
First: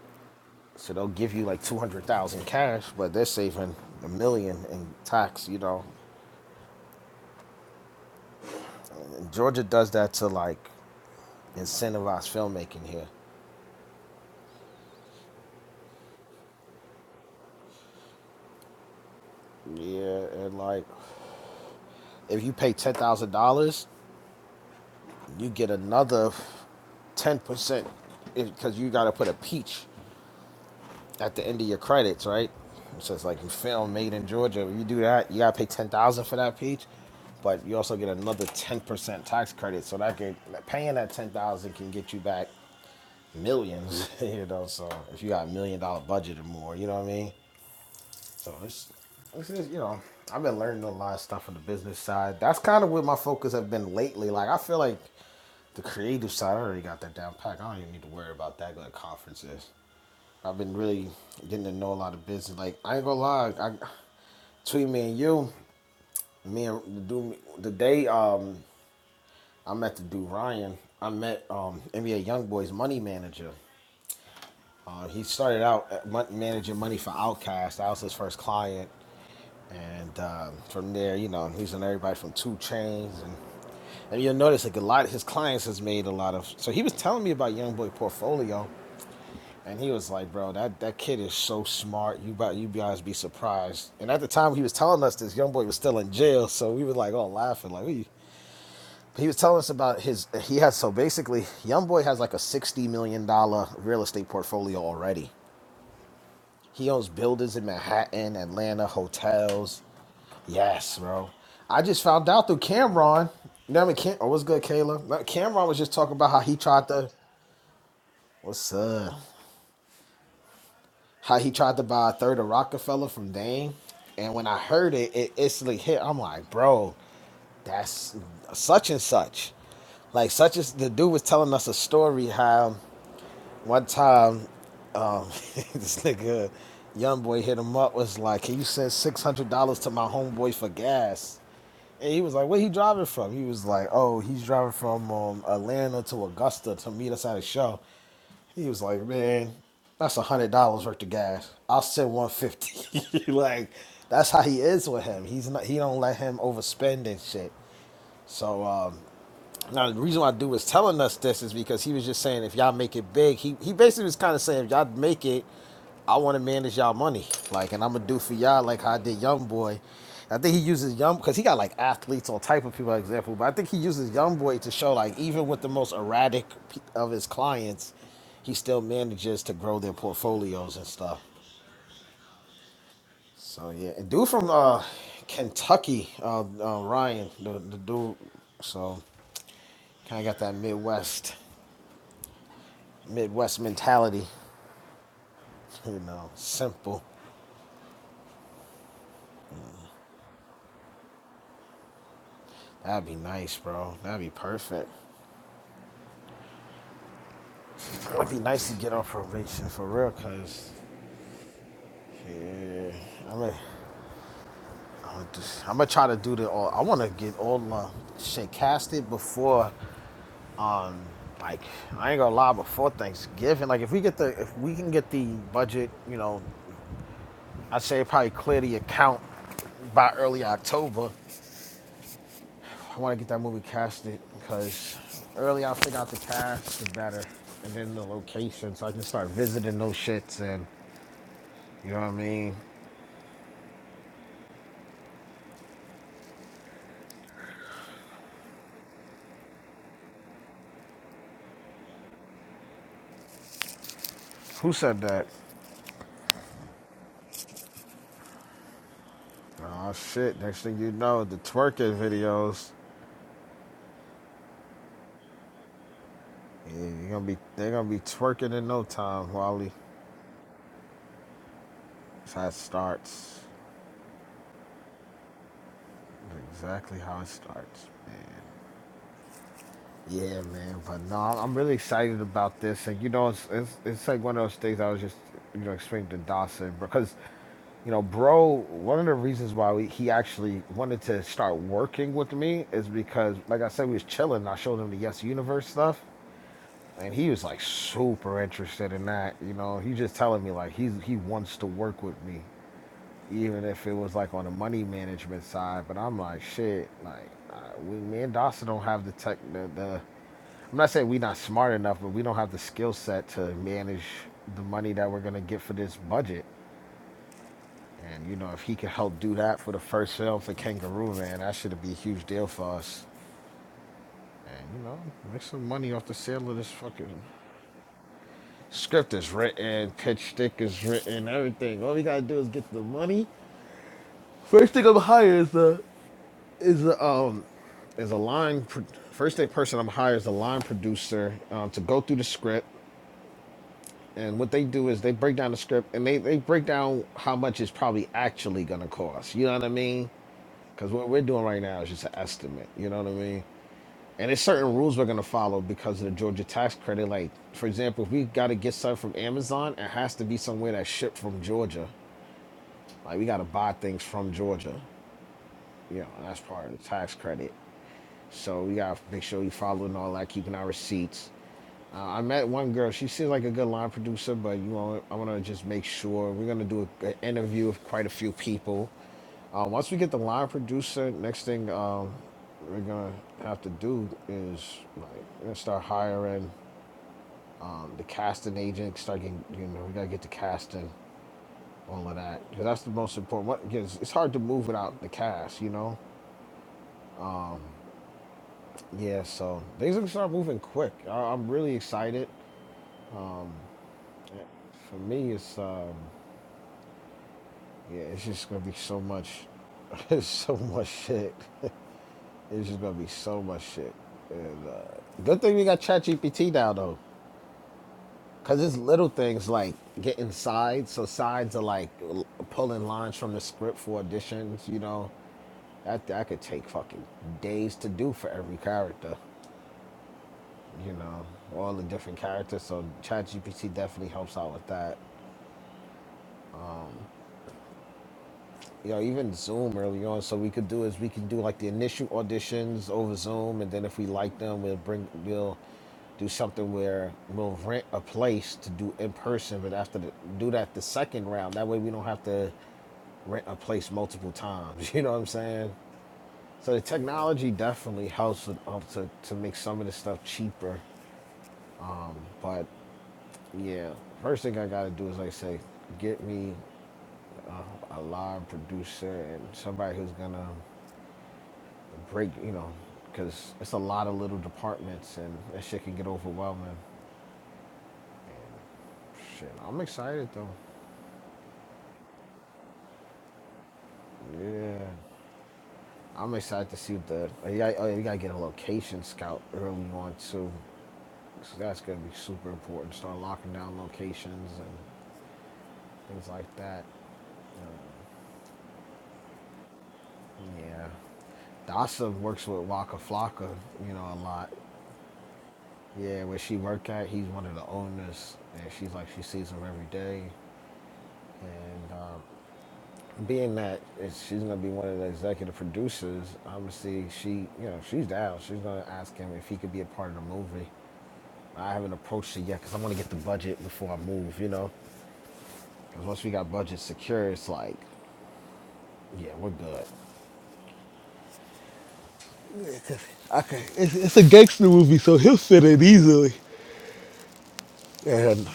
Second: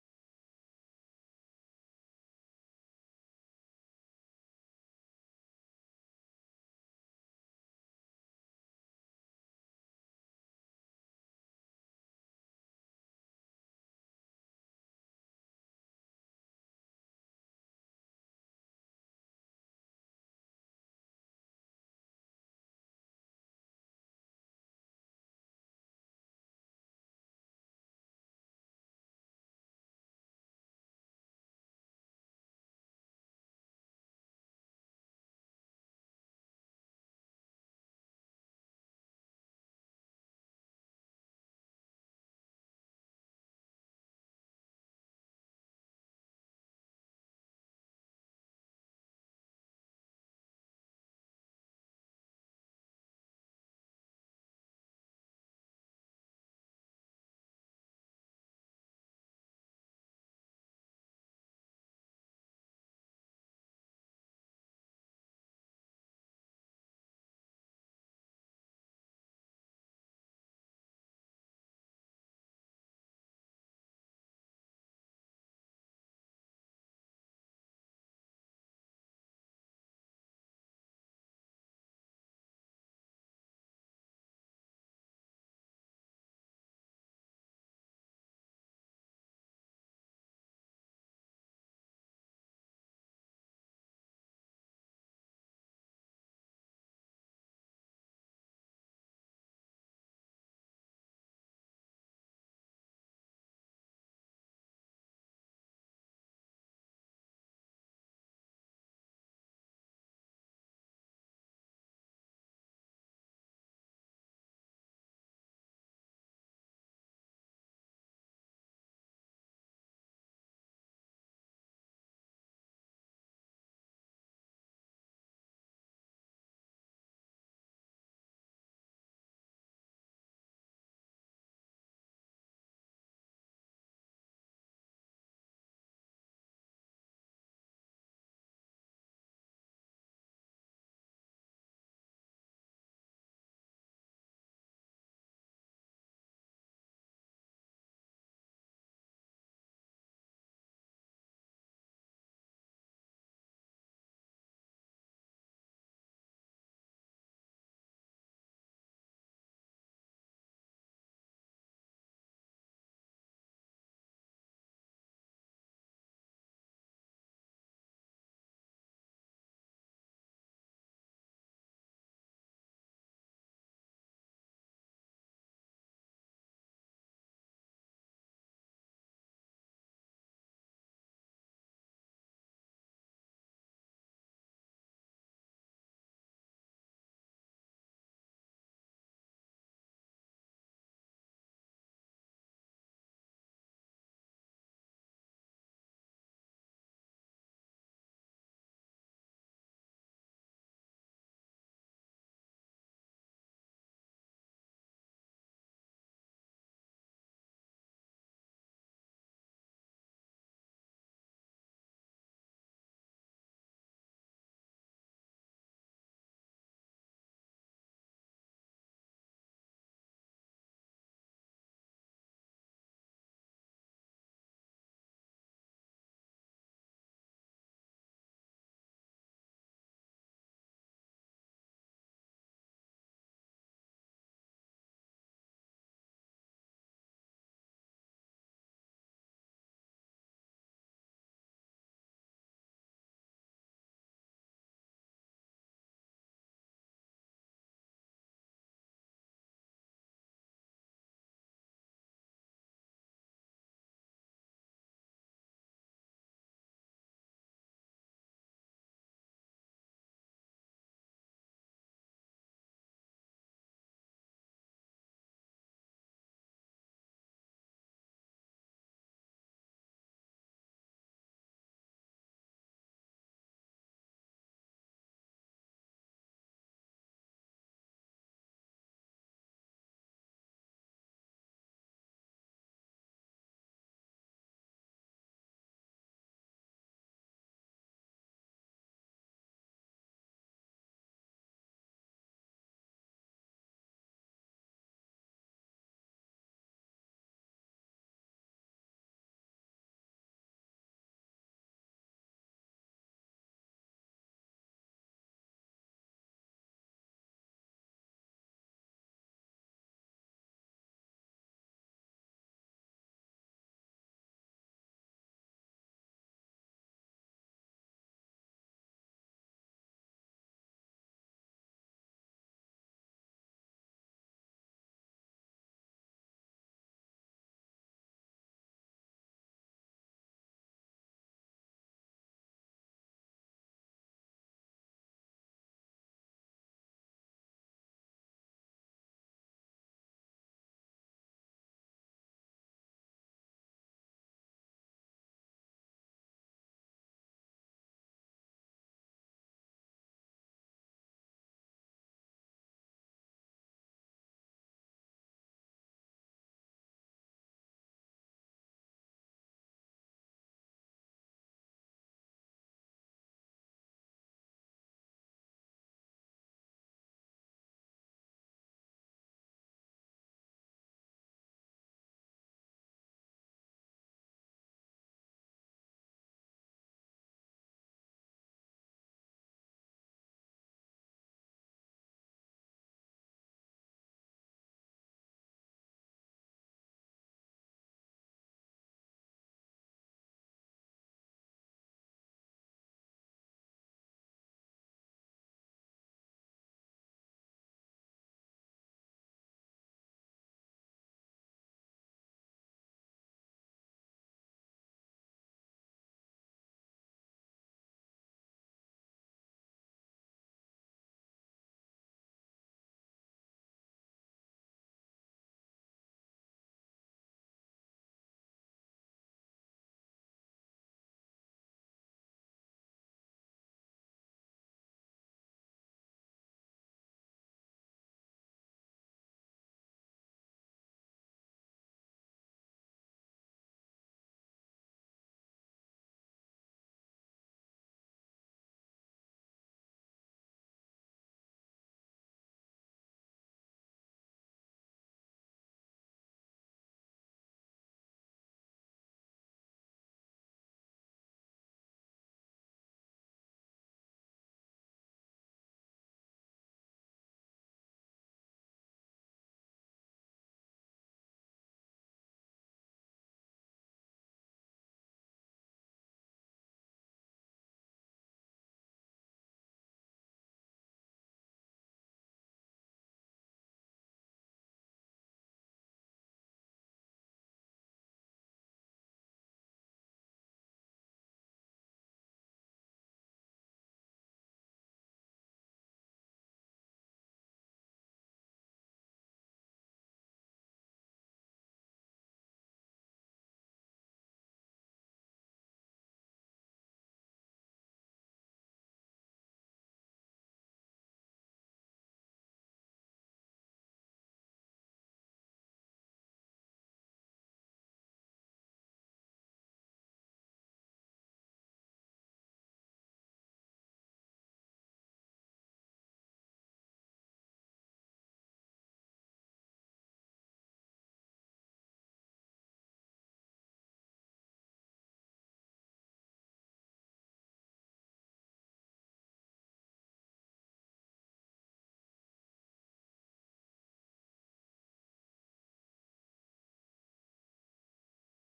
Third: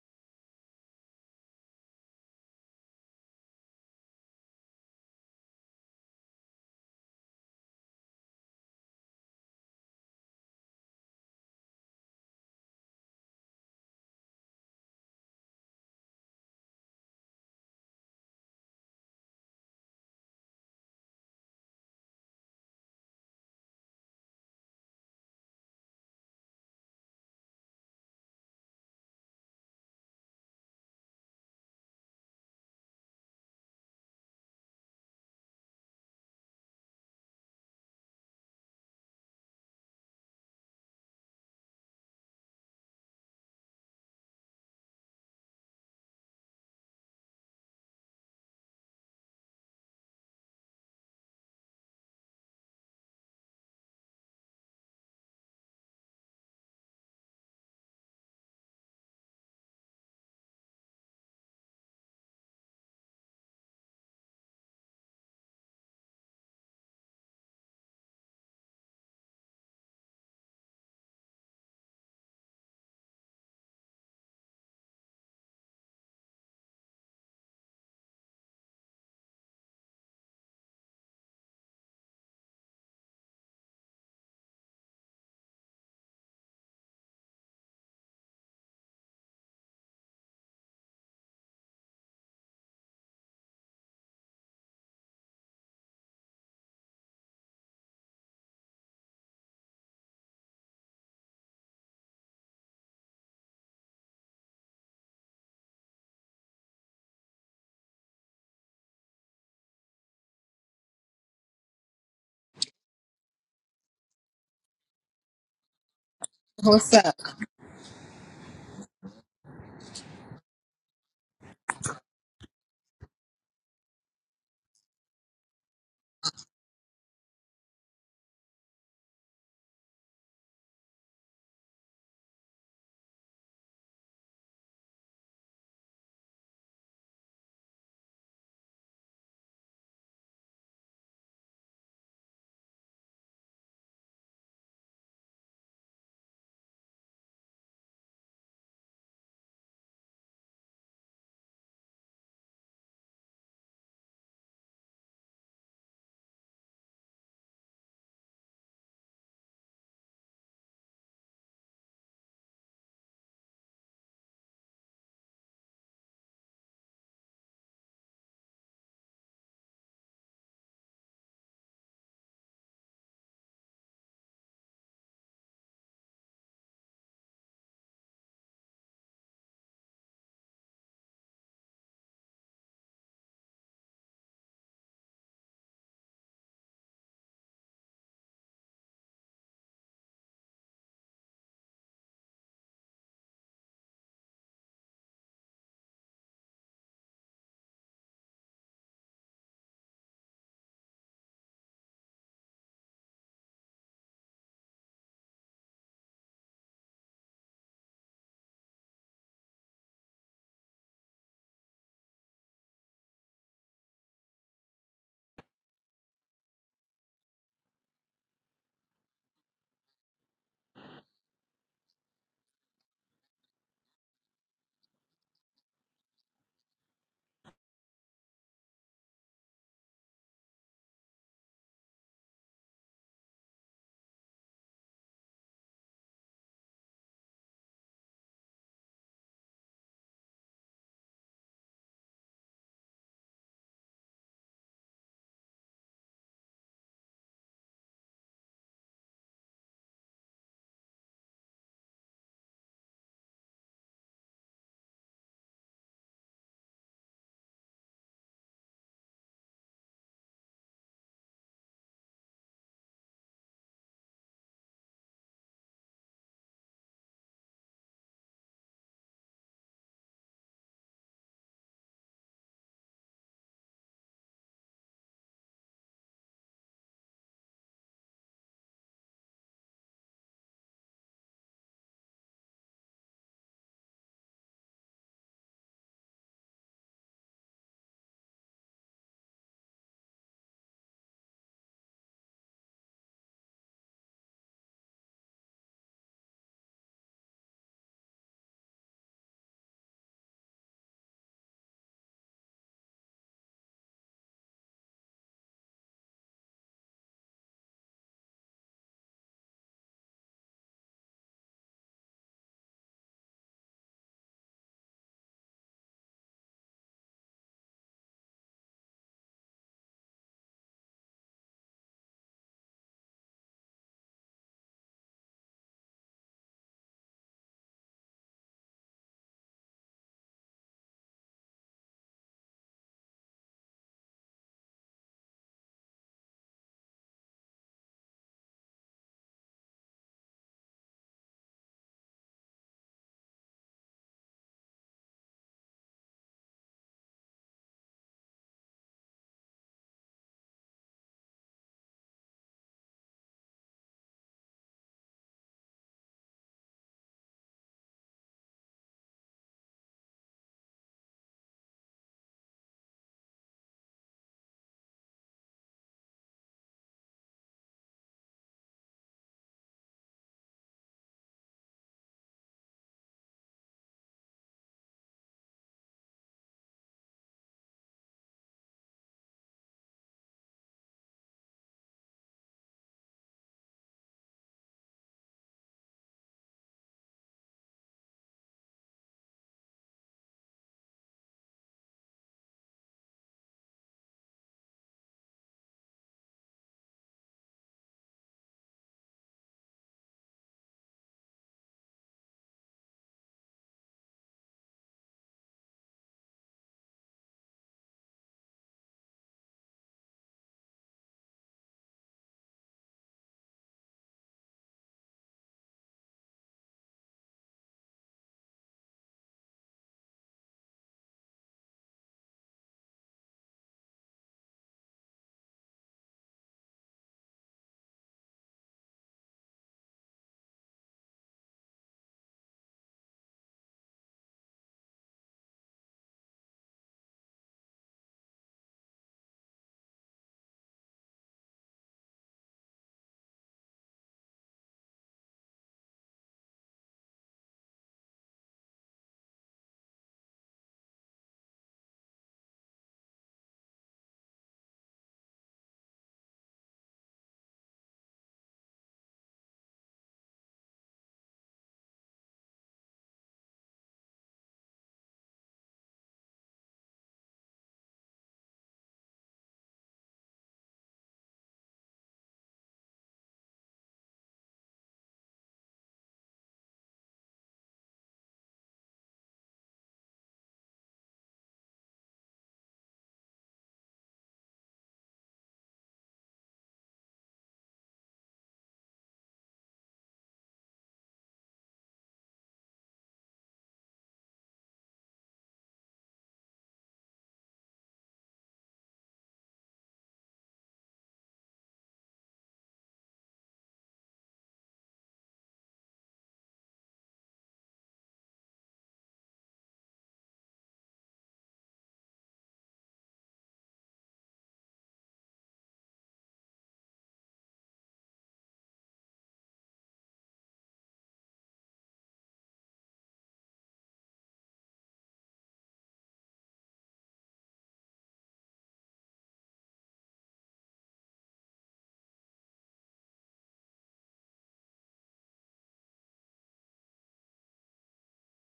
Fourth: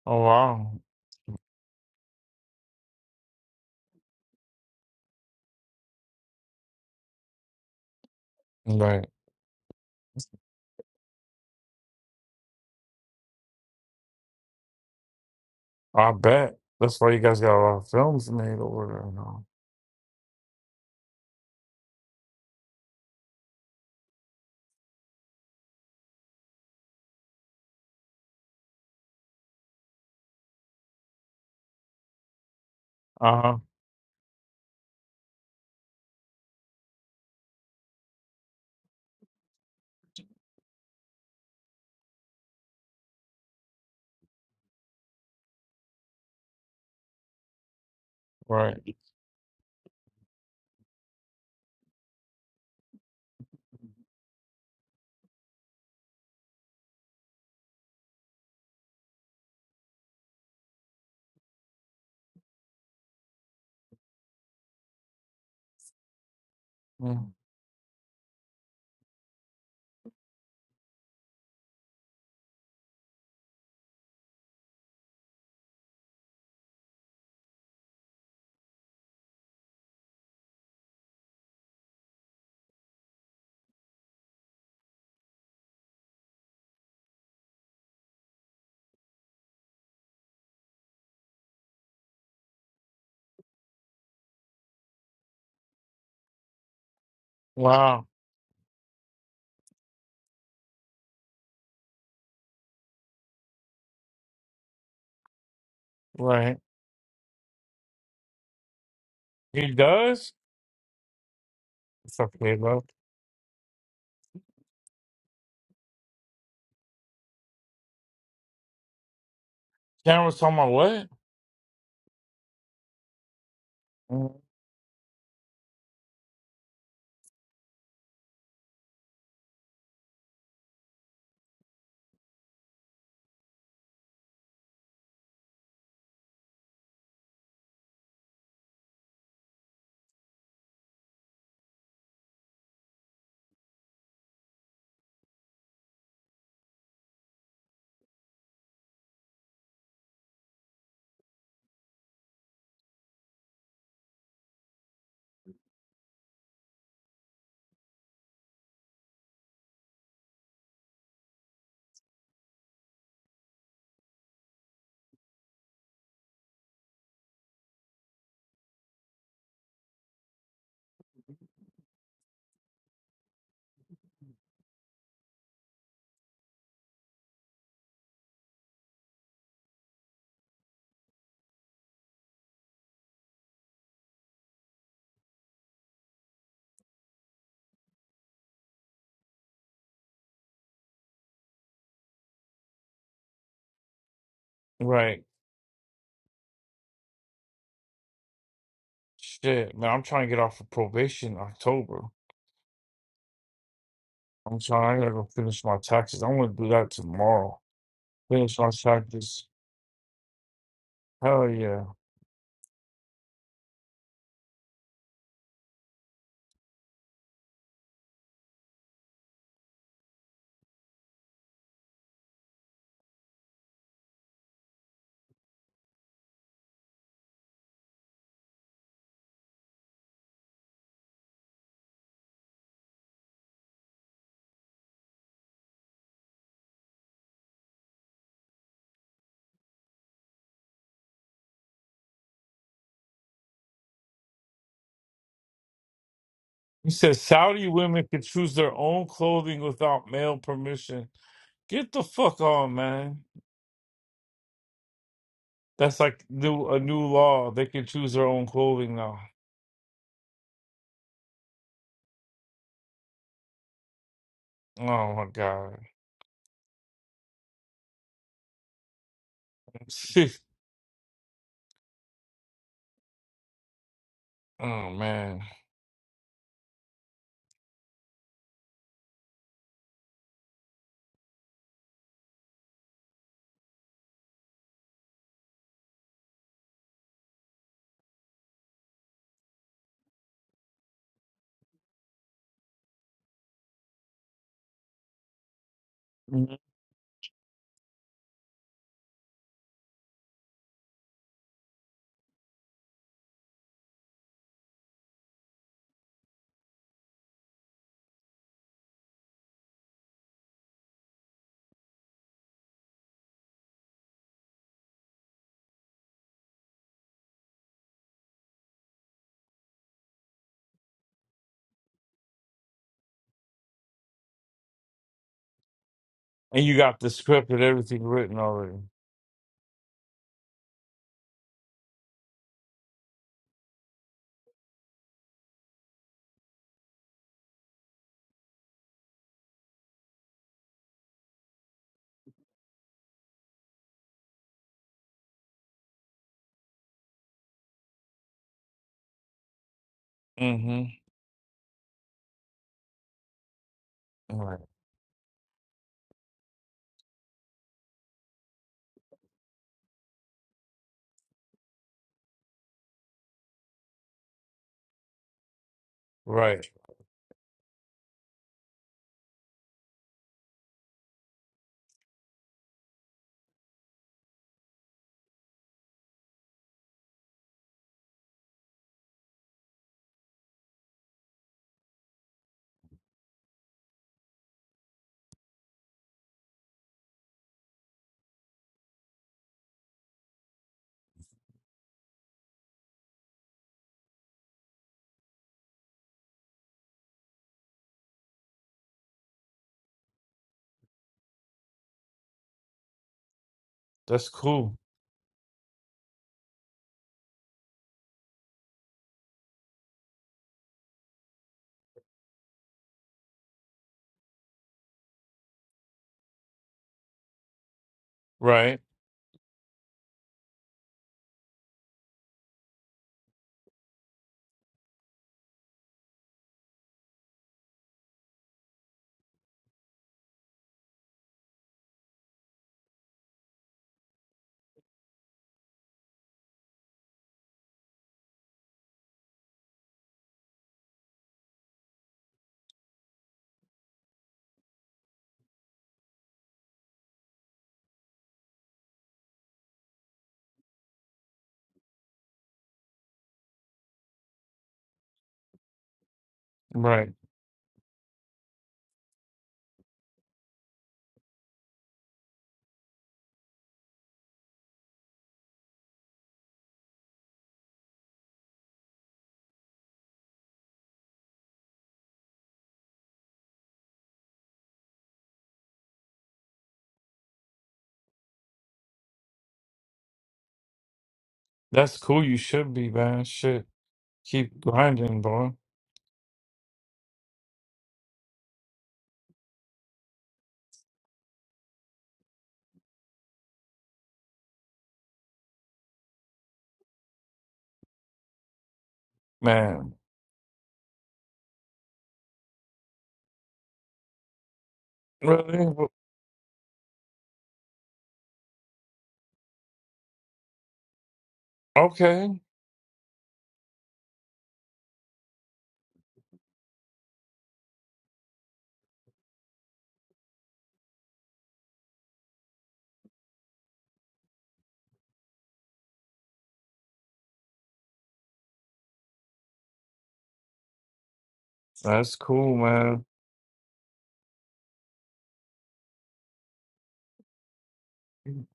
Oh wow! Right, I bet that's why you guys got a lot of films made over there now. Uh huh. Uh-huh. Right. Mm. Wow. Right. He does. It's okay, bro.
What's up?
Cameron's talking about what? Mm. Right. Shit, man. I'm trying to get off of probation in October. I'm trying. I gotta go finish my taxes. I'm gonna do that tomorrow. Finish my taxes. Hell yeah. He says Saudi women can choose their own clothing without male permission. Get the fuck on, man. That's like new a new law. They can choose their own clothing now. Oh my god. oh man. Mhm. And you got the script and everything written already. Mm-hmm. Right. Right. That's cool. Right. Right. That's cool. You should be, man. Shit. Keep grinding, boy. Man. Really? Well, Okay. That's cool, man.
Okay, it's, it's a gangster movie, so he'll fit it easily. And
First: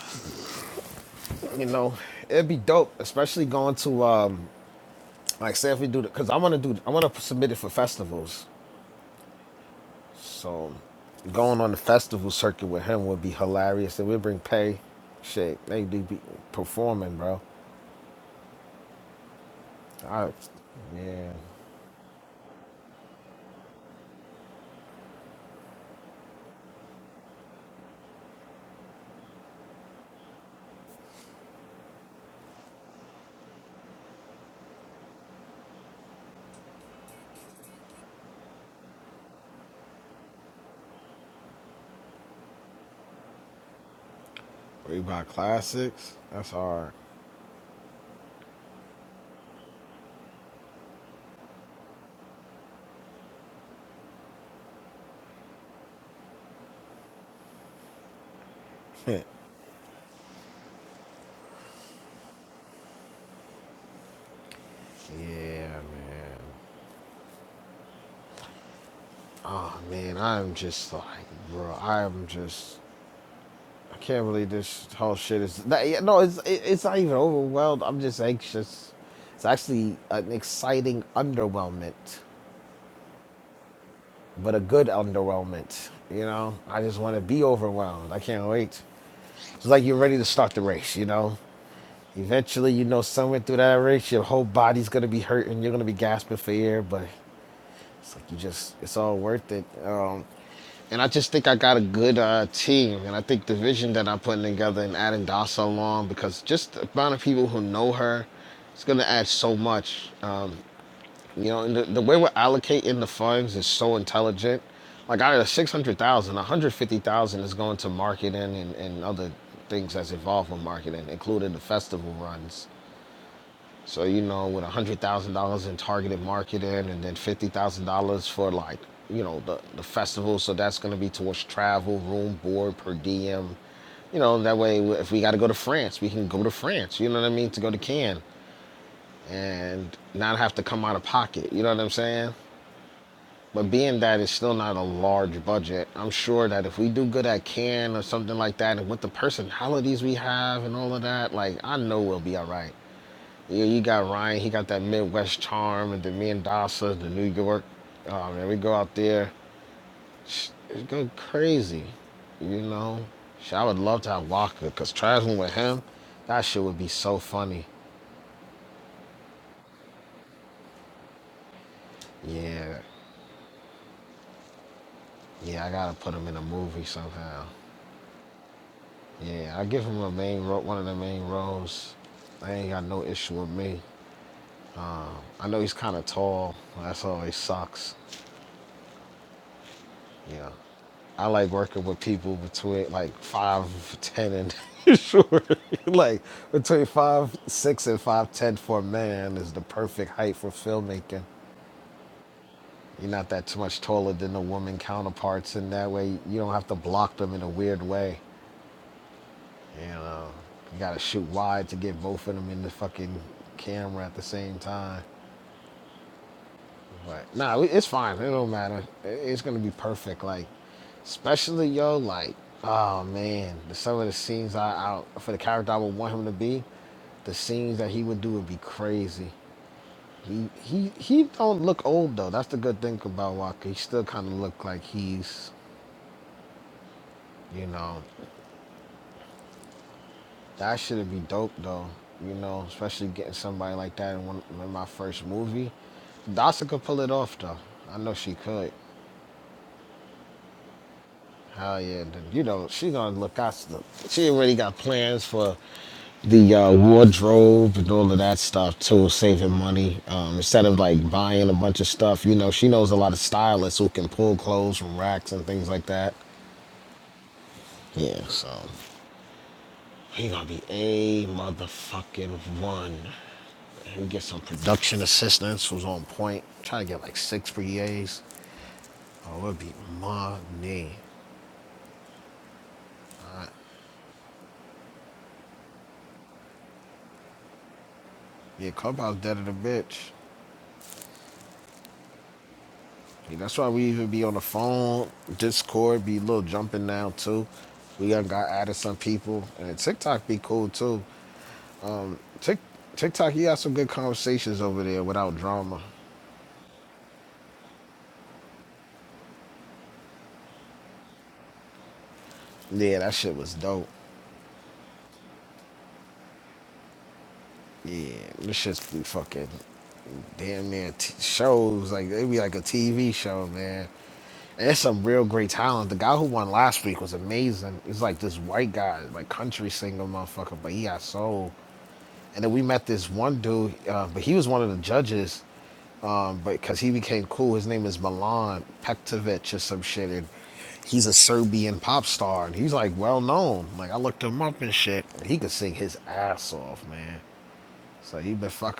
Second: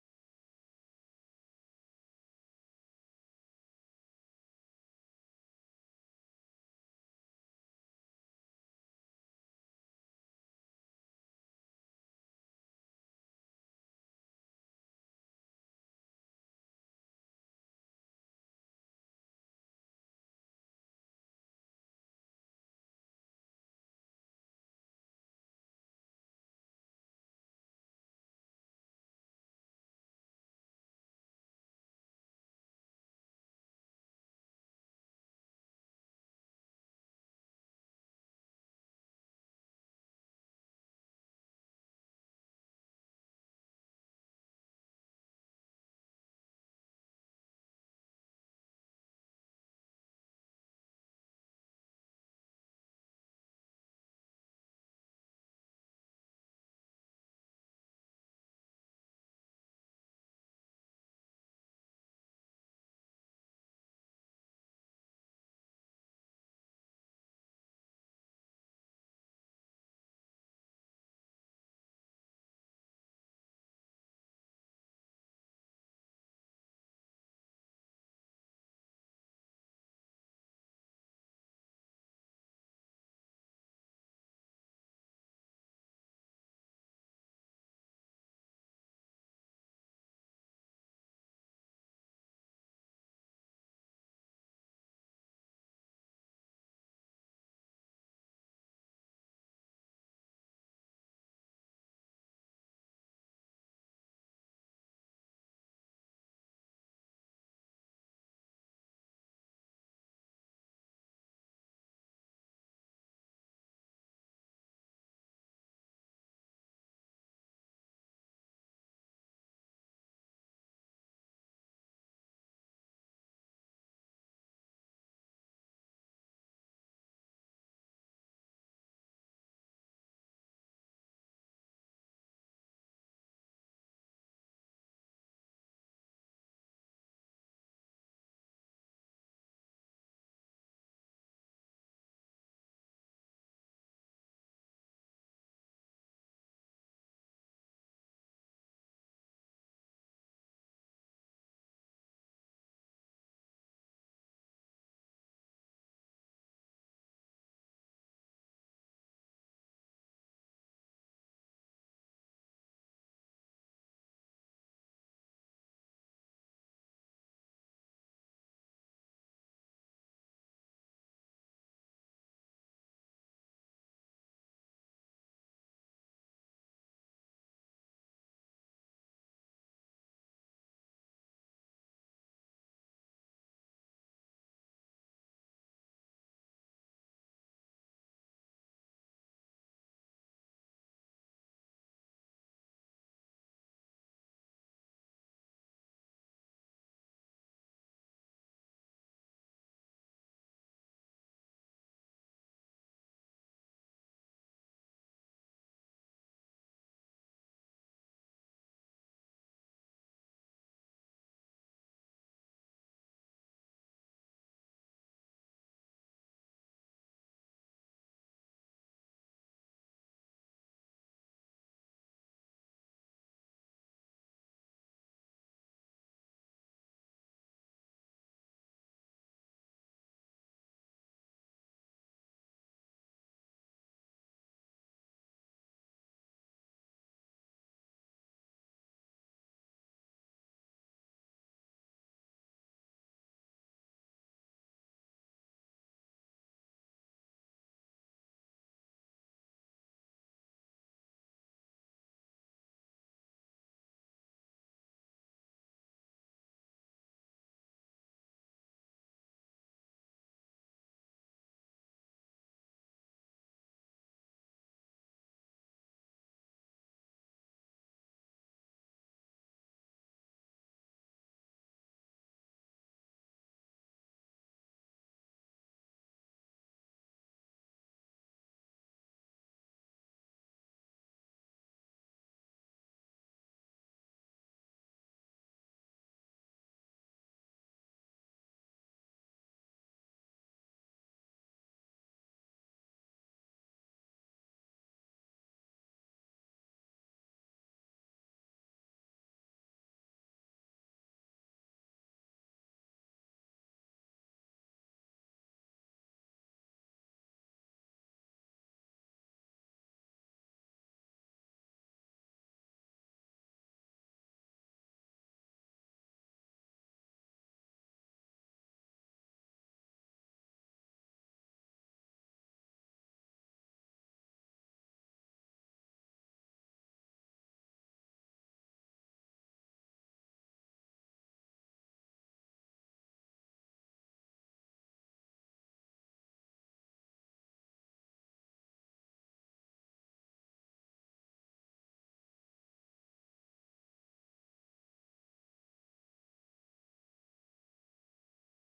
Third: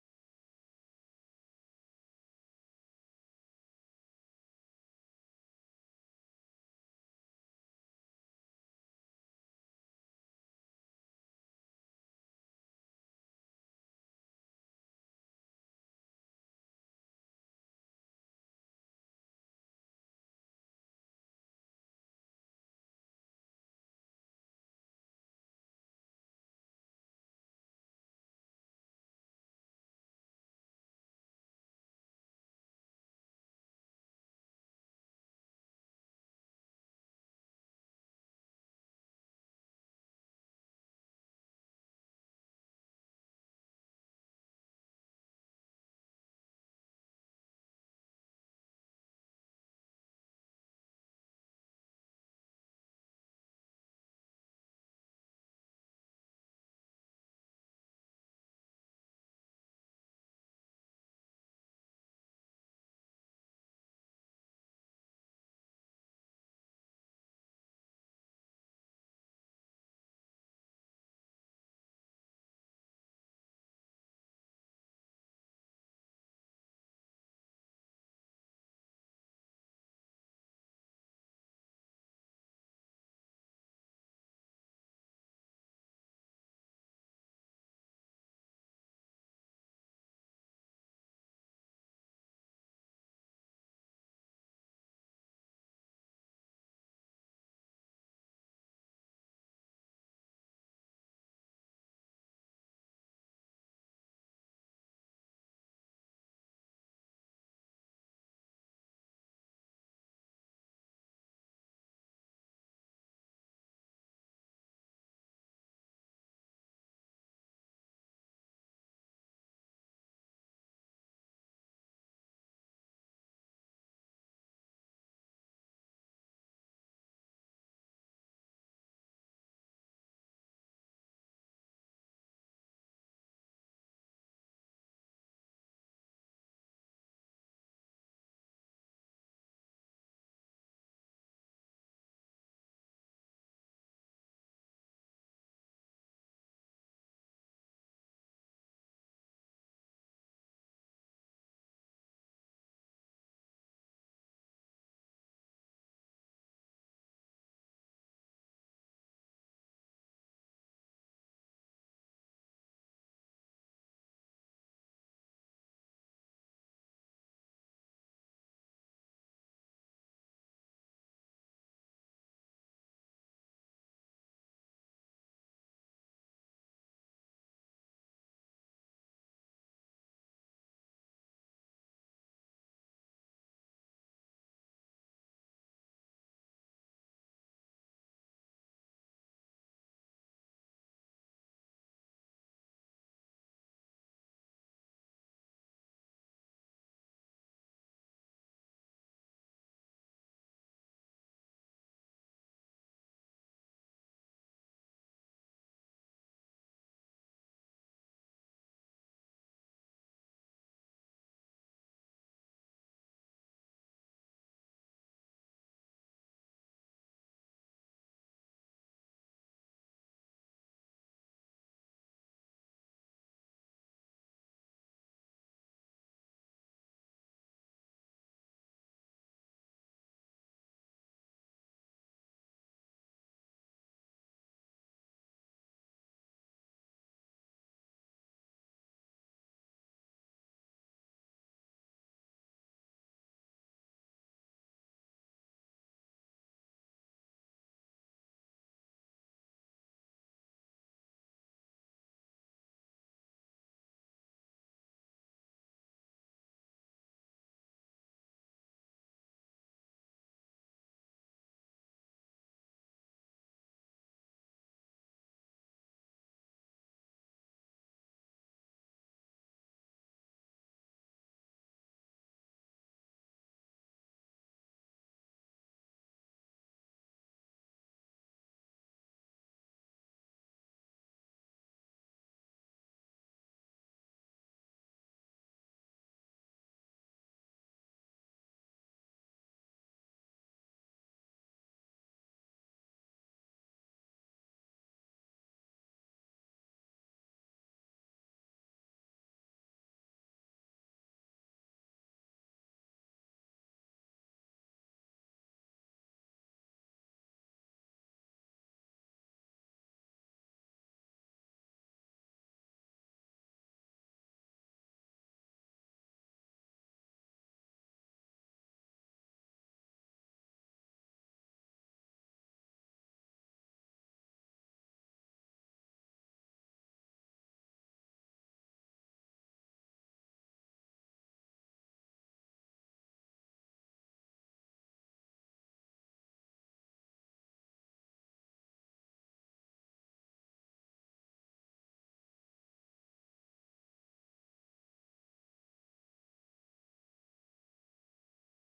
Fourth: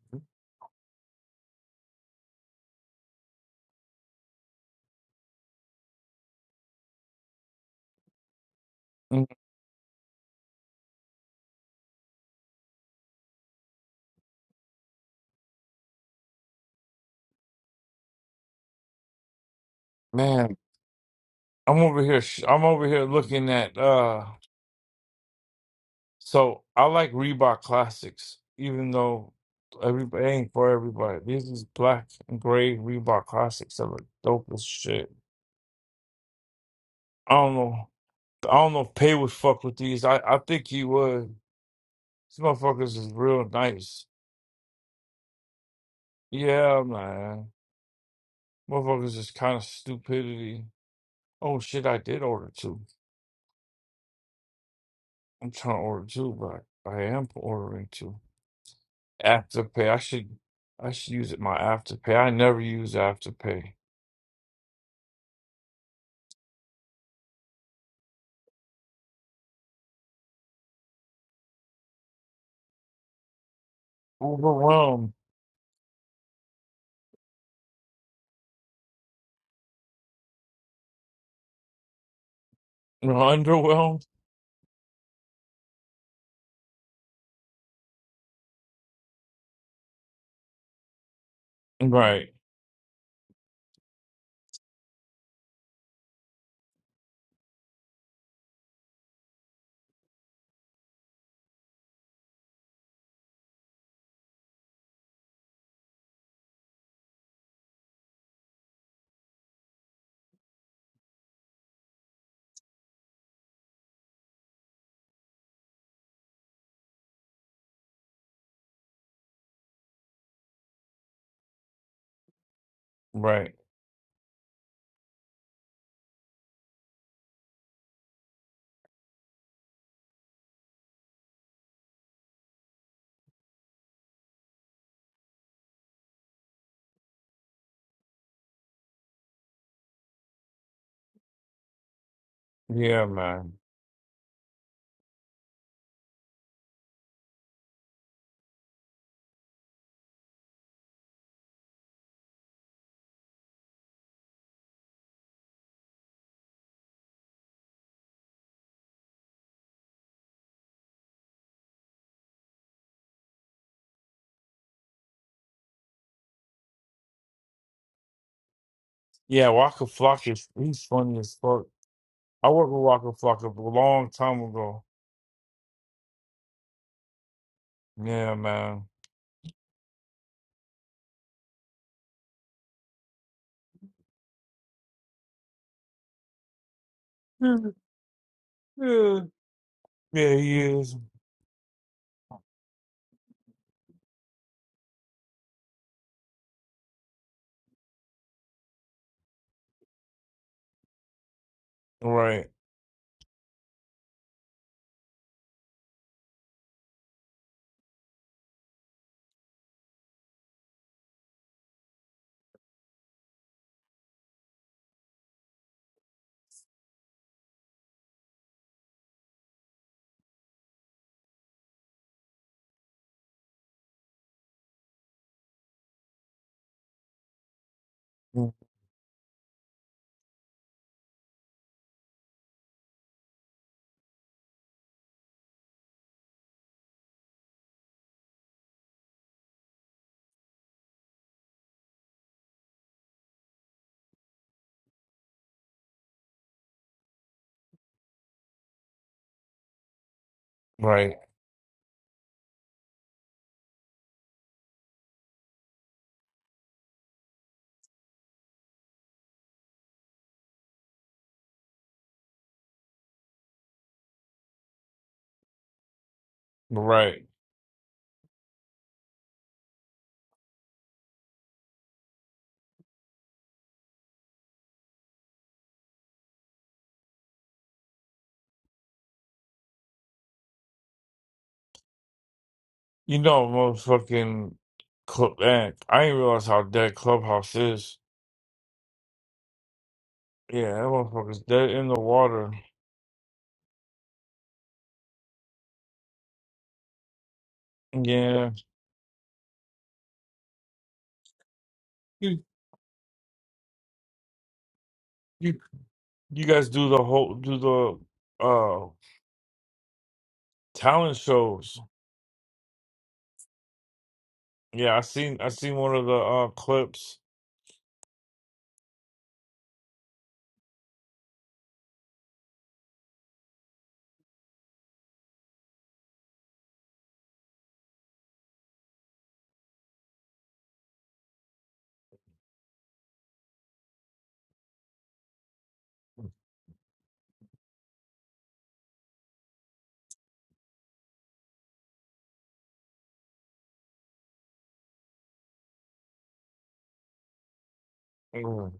Mm, Man. I'm over here. sh- I'm over here looking at. uh. So I like Reebok classics, even though everybody ain't for everybody. These is black and gray Reebok classics that look dope as shit. I don't know. I don't know if Pay would fuck with these. I, I think he would. These motherfuckers is real nice. Yeah, man. Motherfuckers is kind of stupidity. Oh shit, I did order two. I'm trying to order two, but I am ordering two. Afterpay. I should I should use it my afterpay. I never use afterpay. Overwhelmed. Underwhelmed? Right, right. Yeah, man. Yeah, Waka Flocka, is- he's funny as fuck. I worked with Waka Flocka a long time ago. Yeah, man. Mhm. Yeah, yeah, he is. Right, Mm, right, right. You know, motherfucking club. Man, I didn't realize how dead Clubhouse is. Yeah, that motherfucker's dead in the water. Yeah, you you you guys do the whole do the uh talent shows. Yeah, I seen I seen one of the uh, clips. Mm.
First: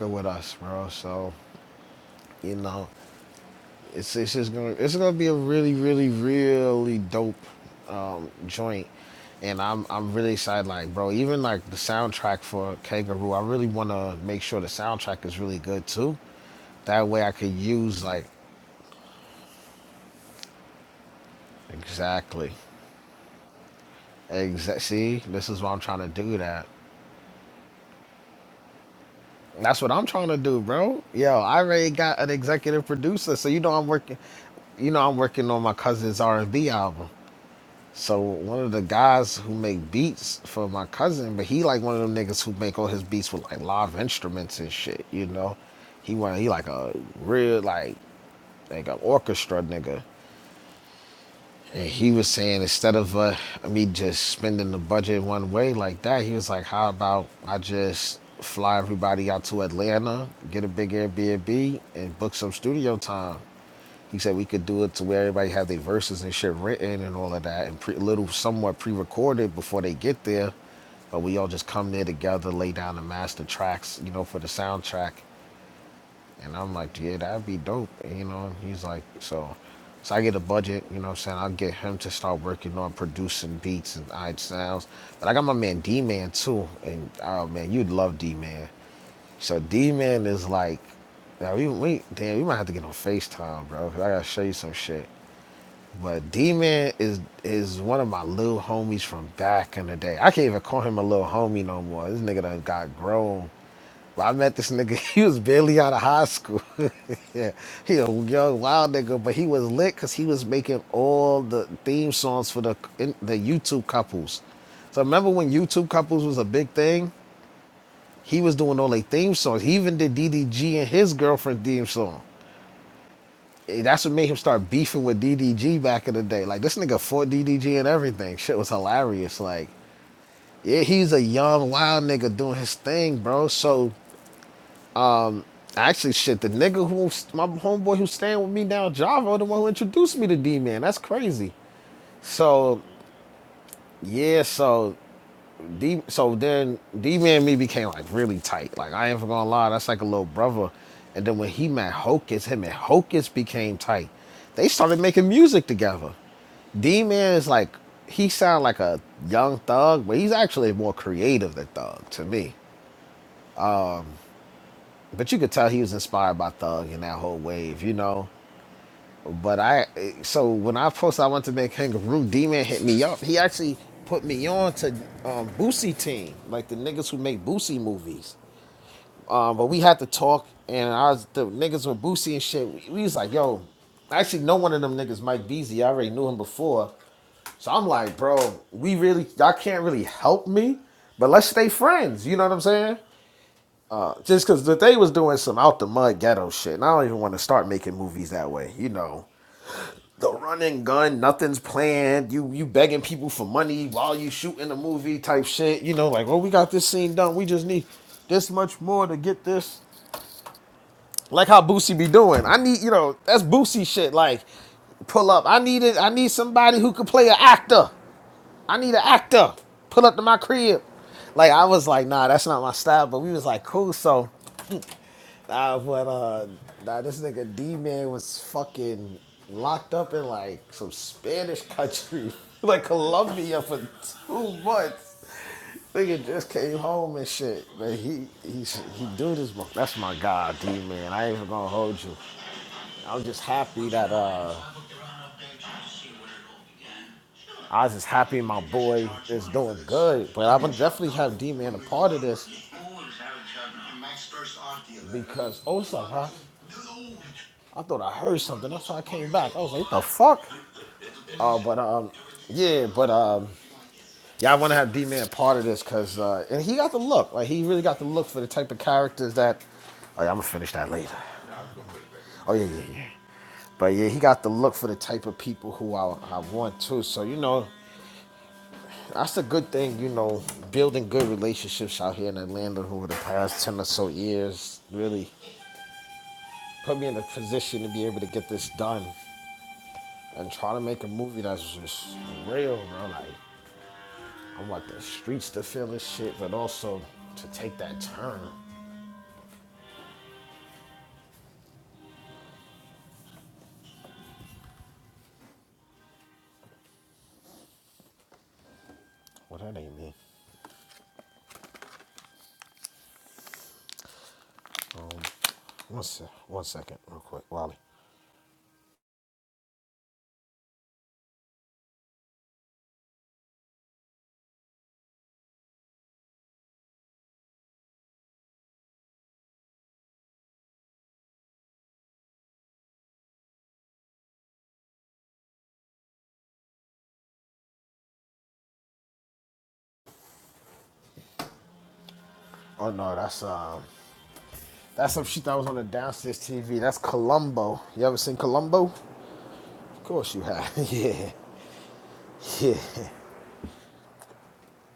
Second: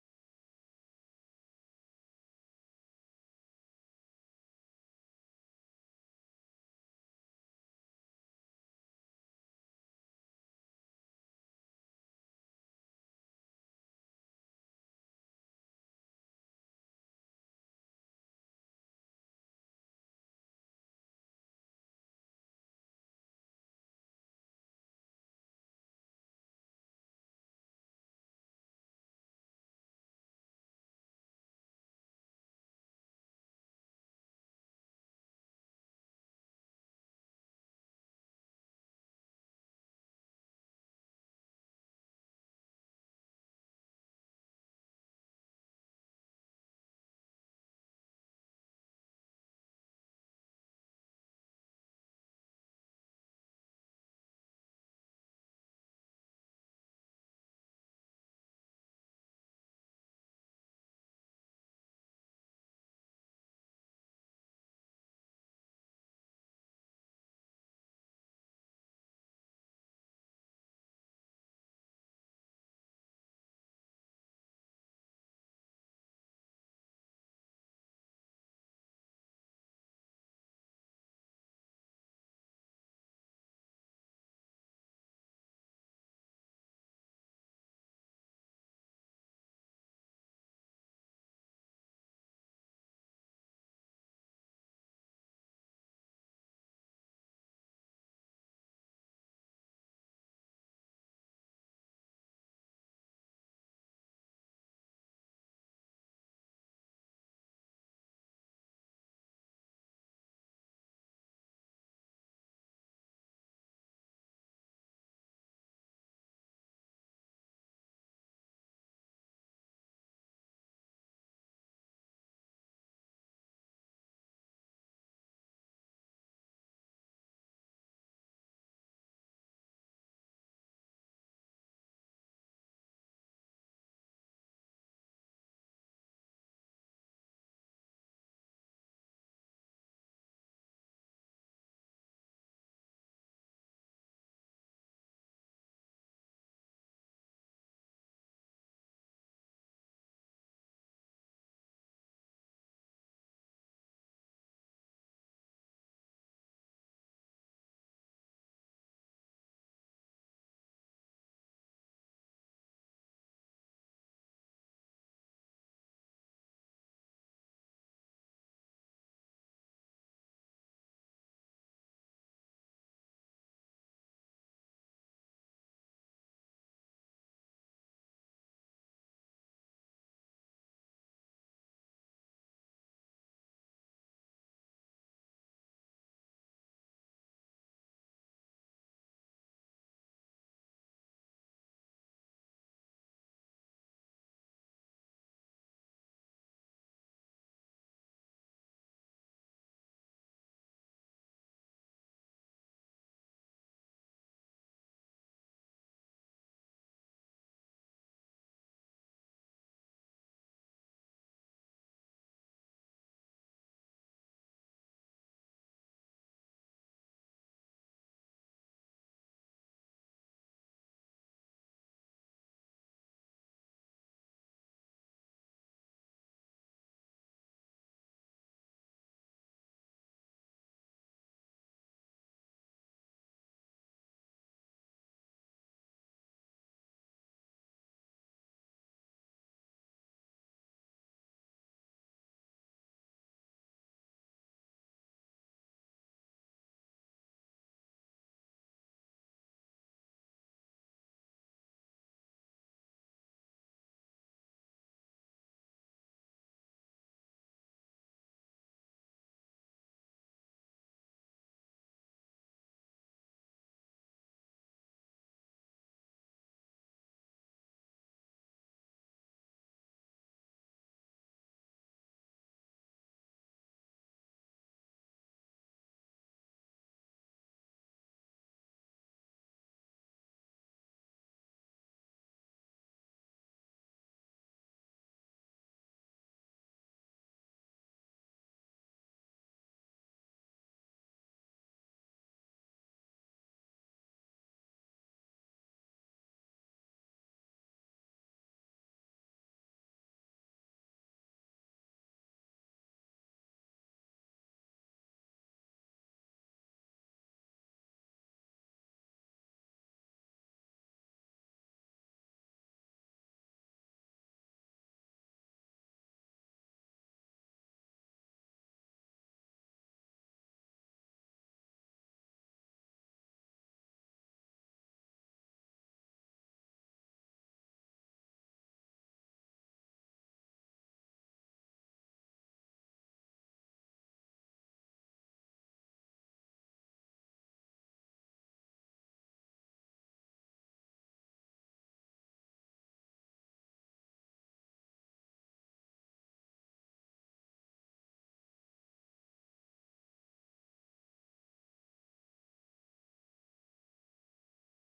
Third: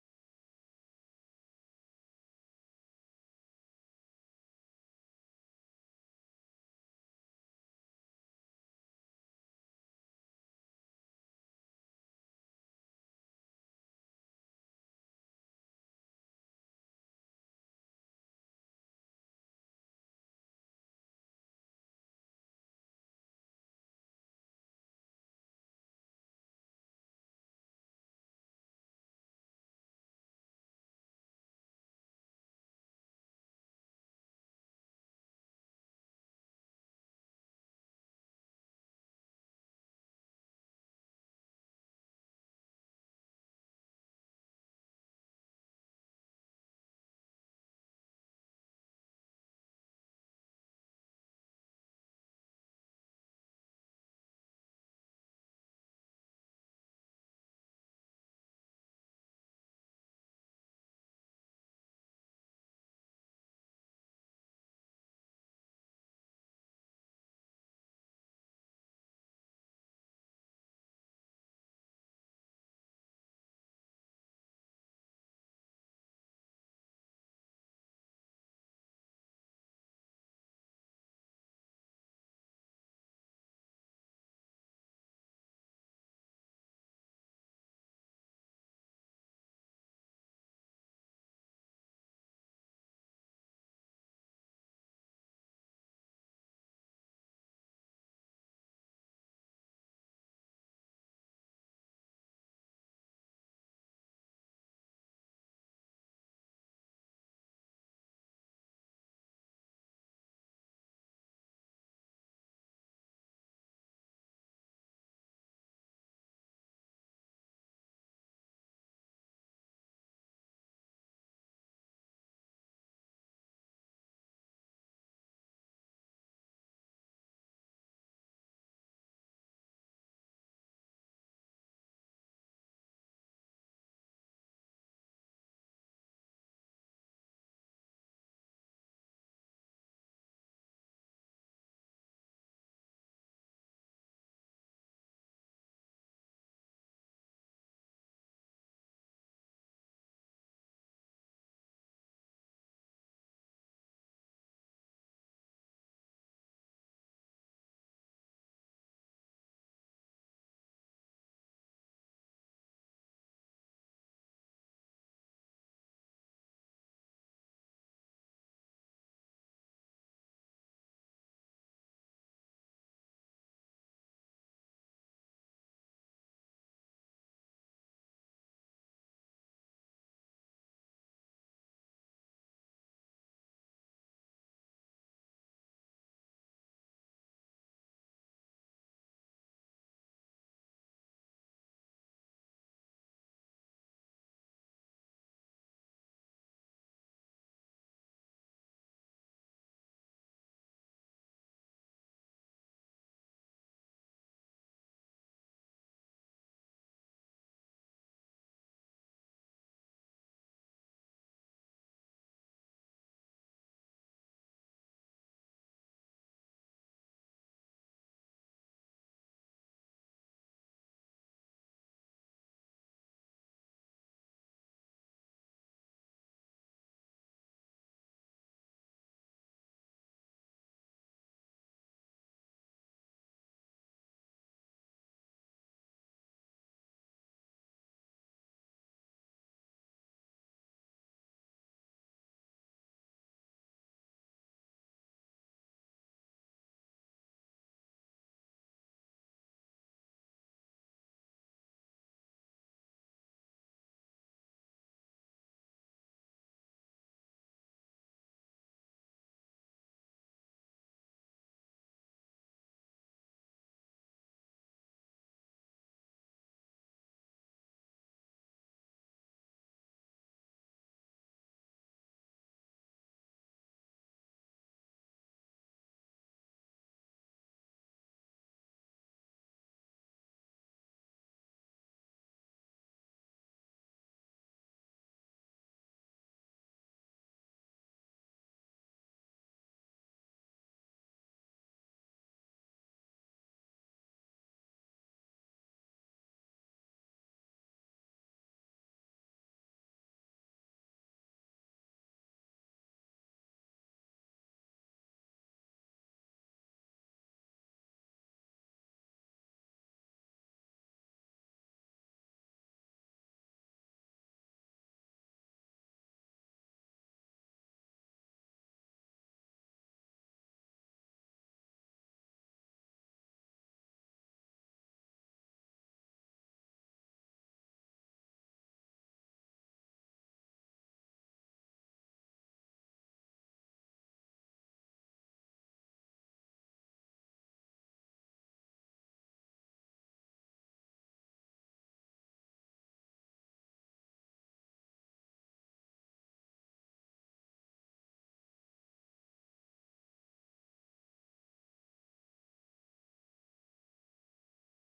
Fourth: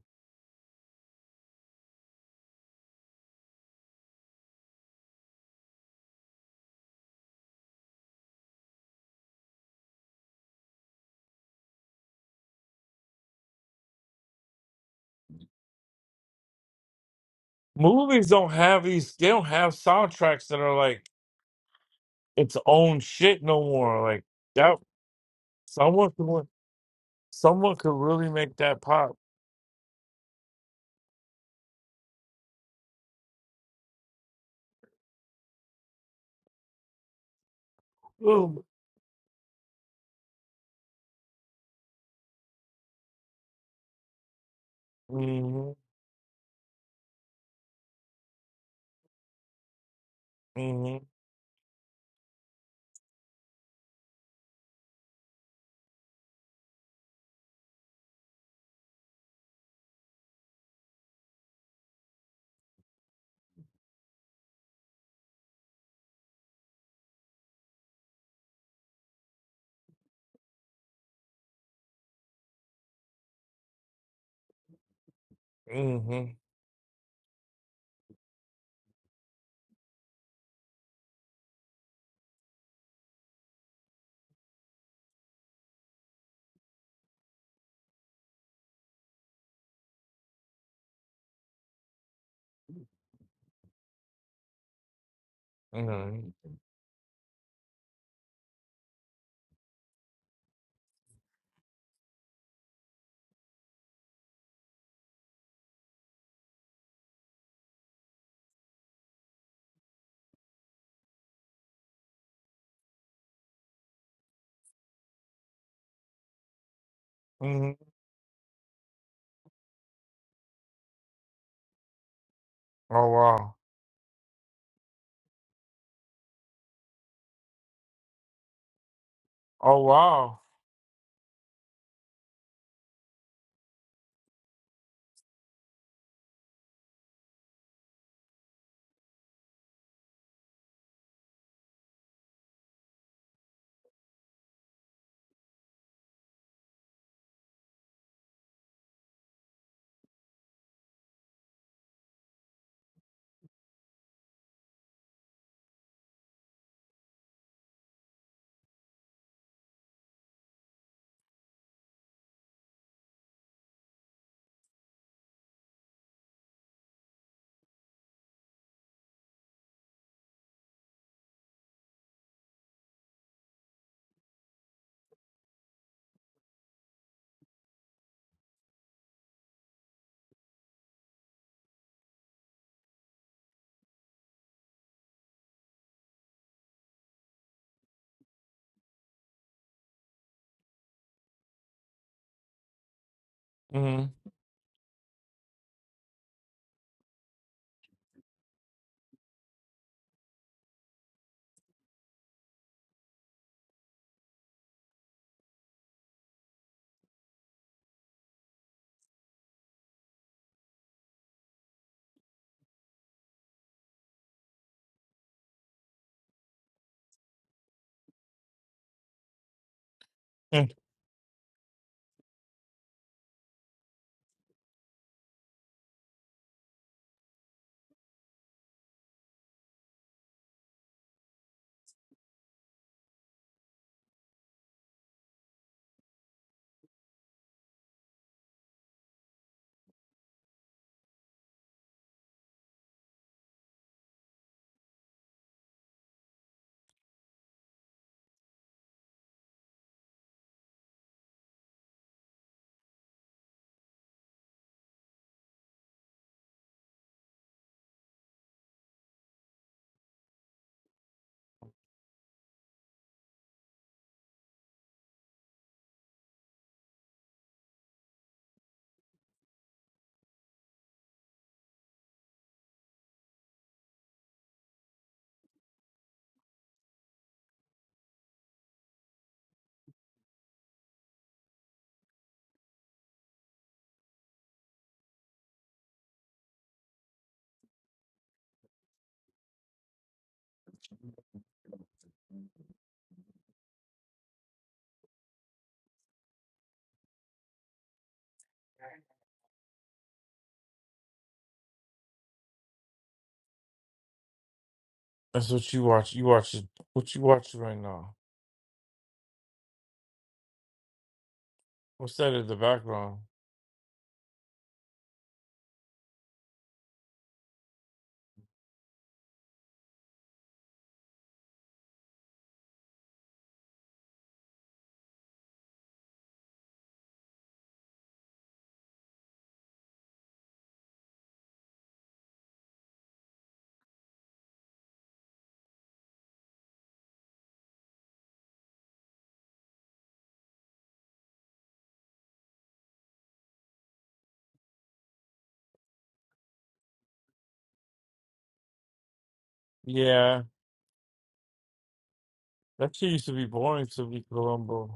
Movies don't have these. They don't have soundtracks that are like its own shit no more. Like that, someone could someone could really make that pop. Mm-hmm, mm-hmm, mm-hmm, mm-hmm, mm-hmm. Oh wow! Oh wow! Mm-hmm. Hmm, That's what you watch. You watch it. What you watching right now? What's that in the background? Yeah, that shit used to be boring to me, Columbo.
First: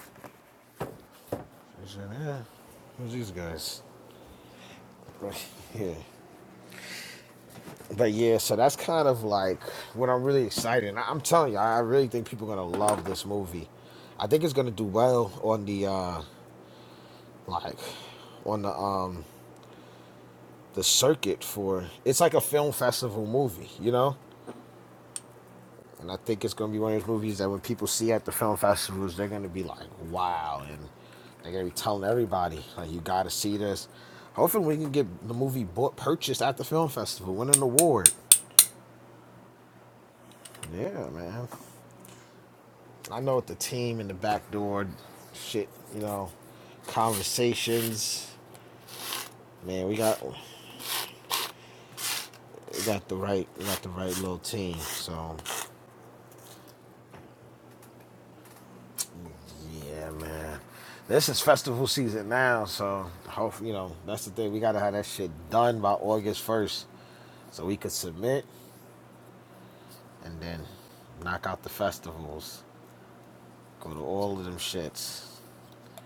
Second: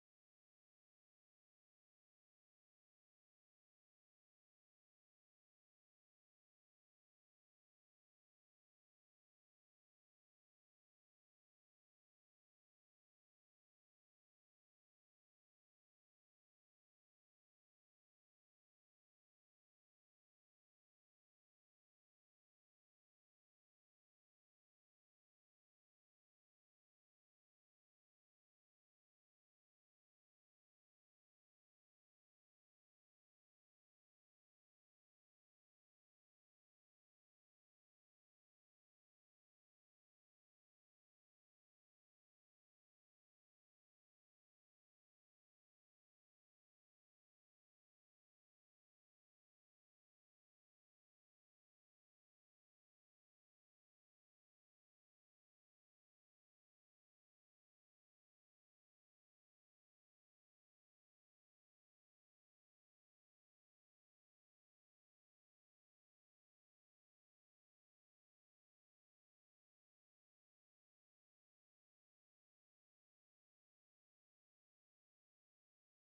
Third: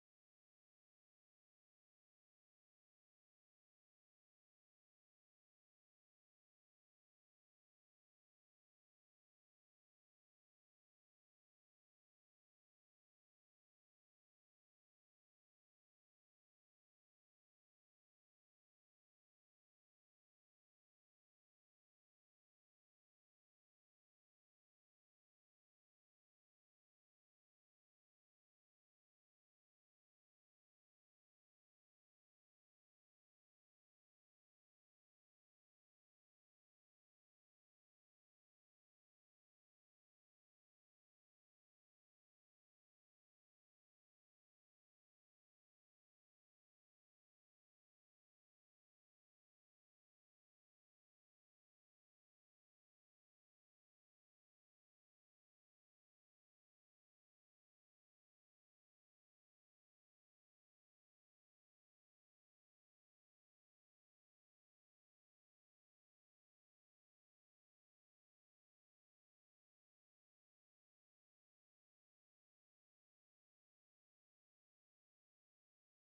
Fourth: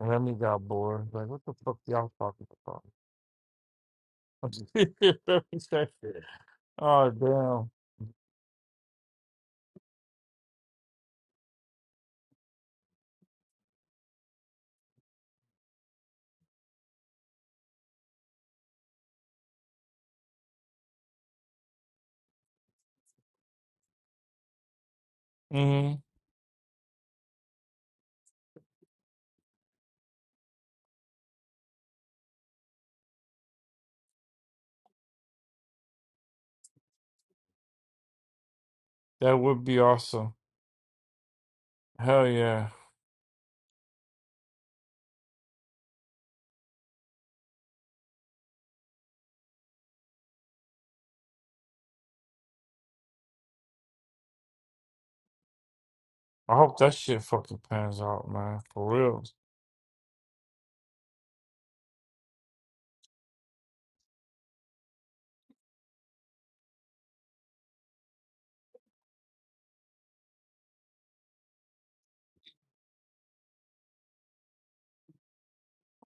And then he got bored. Like, what the fuck y'all talking about? He said, oh damn. hmm That would be awesome. Hell yeah. I hope that shit fucking pans out, man. For real.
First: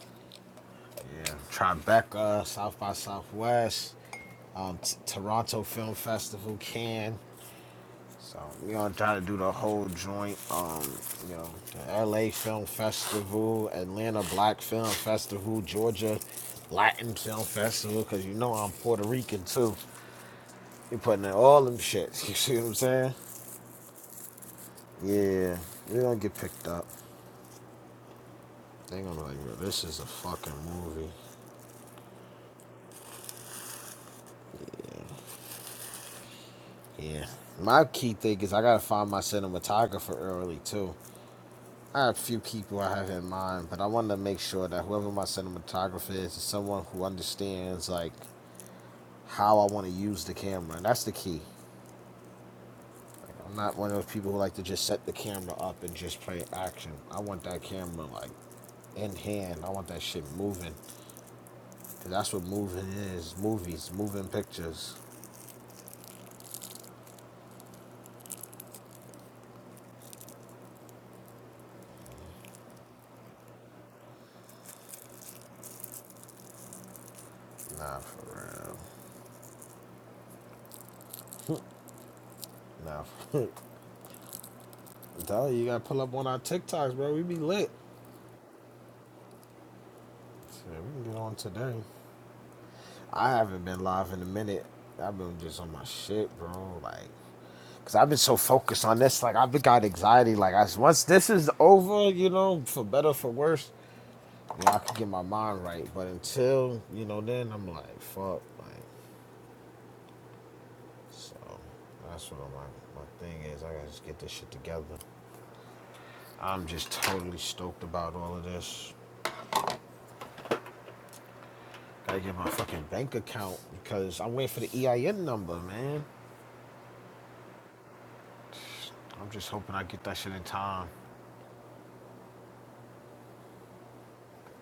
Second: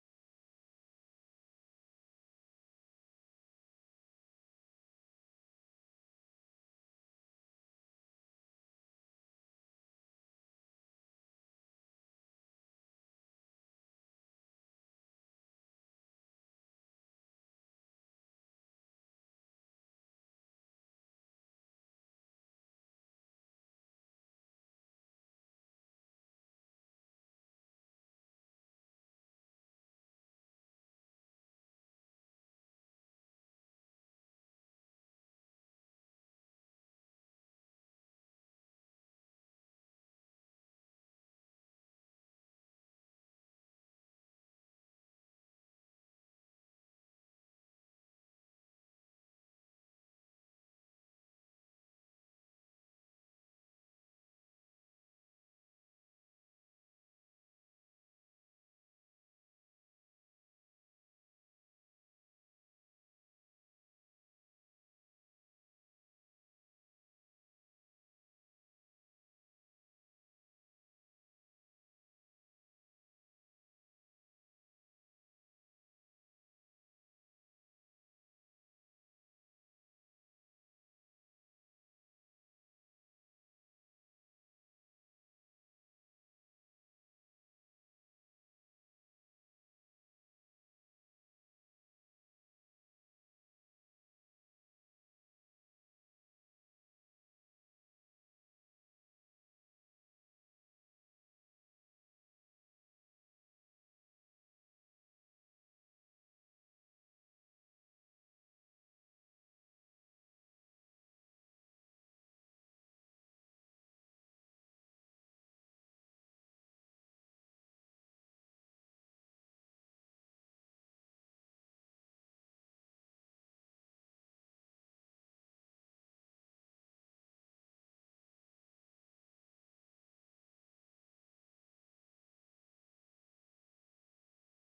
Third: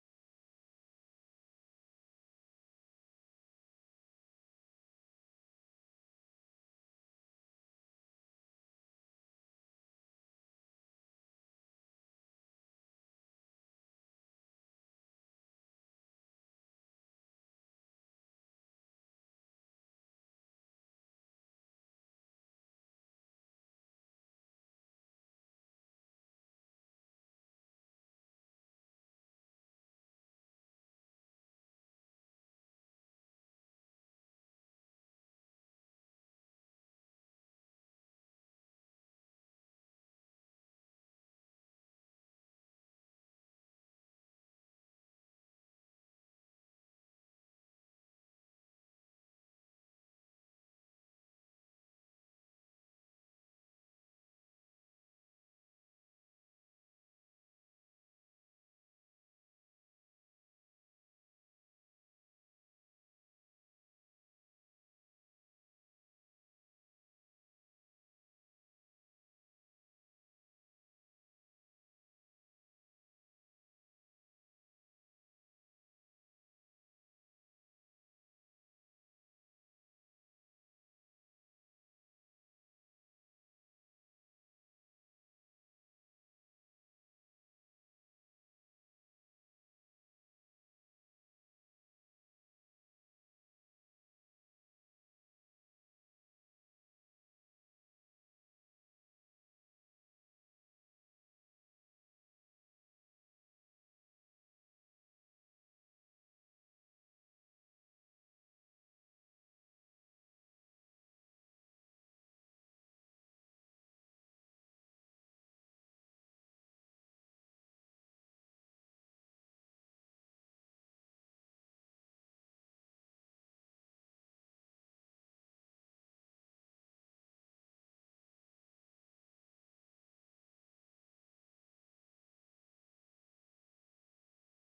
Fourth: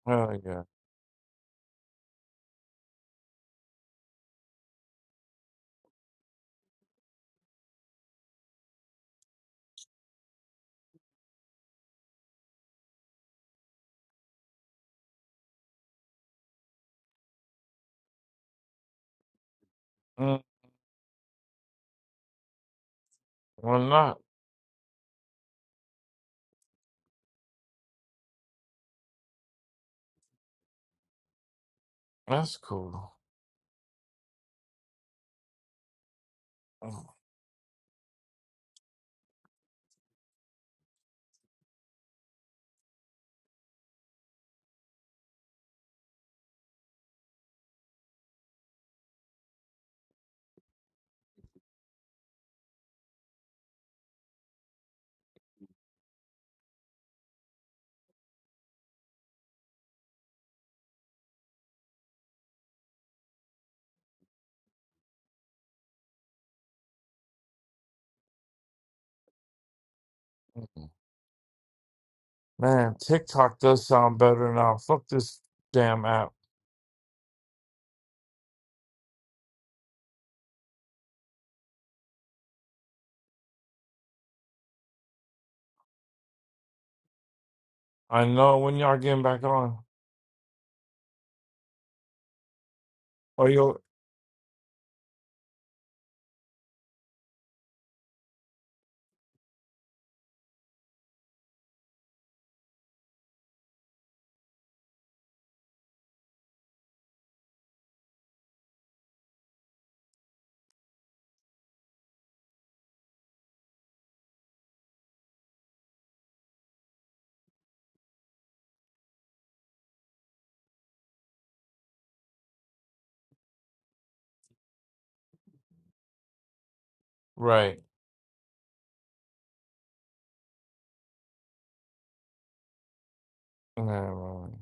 Hell yeah. Mm, well not. That's cool. Mm. Man, TikTok does sound better now. Fuck this damn app. I know when y'all getting back on. Or you right. Yeah, right.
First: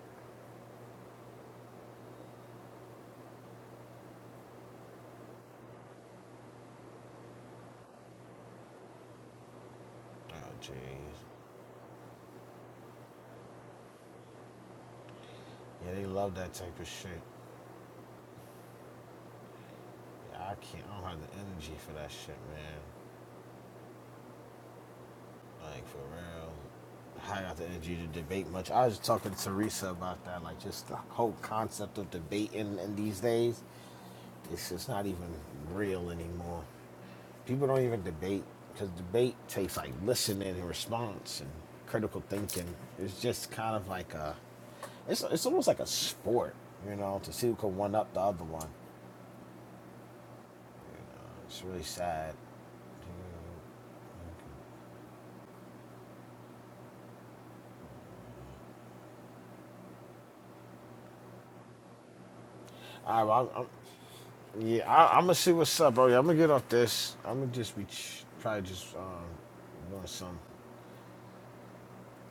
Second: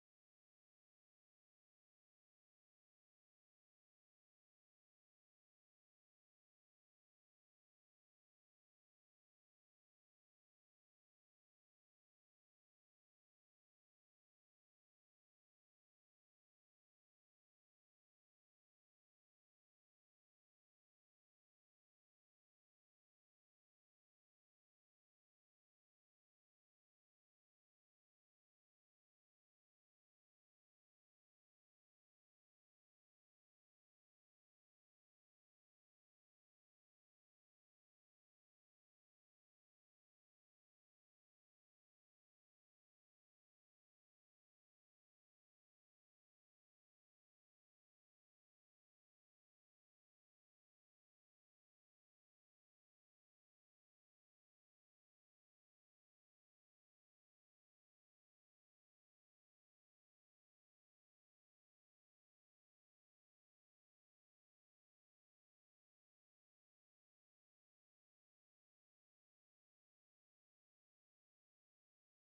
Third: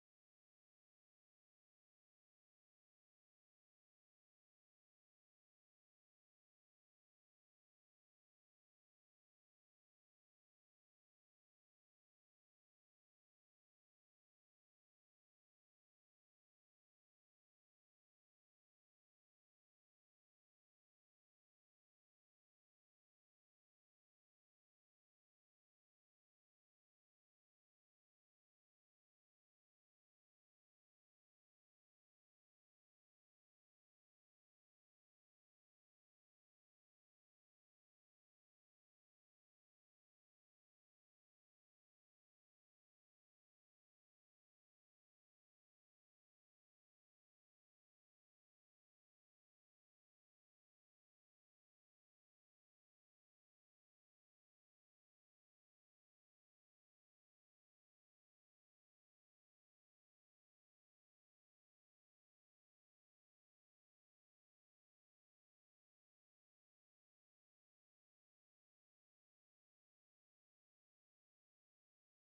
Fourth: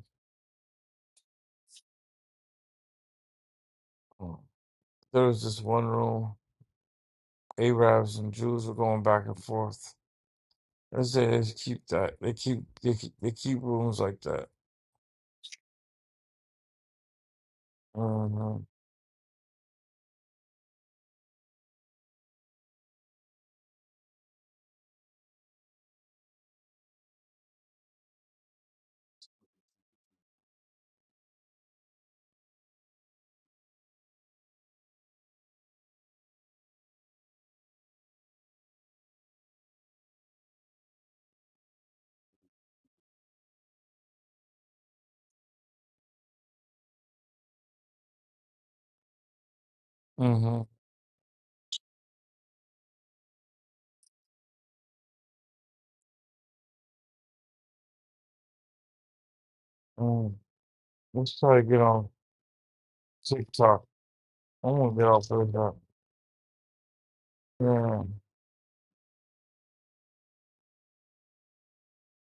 Mm. There was this one room. Arabs and Jews were going back and forth. I said it's keep that. They keep they keep, they keep rooms like that. Mm-hmm. Mm-hmm. Mm. Let's try to get on TikTok. I'm gonna get off of that. Yeah,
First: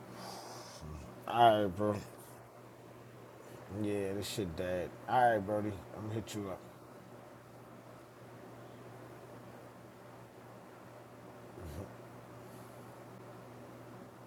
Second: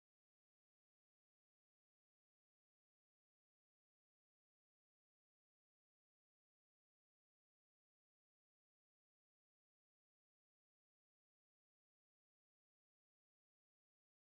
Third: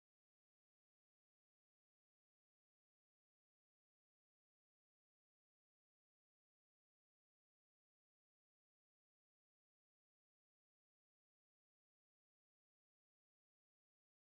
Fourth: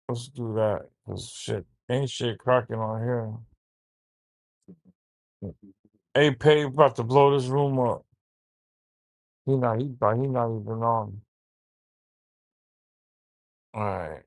let's do that. Cause shit, ain't shit cracking on here. Hey, Pay about to blow this room up. He not he, he not even on. All right.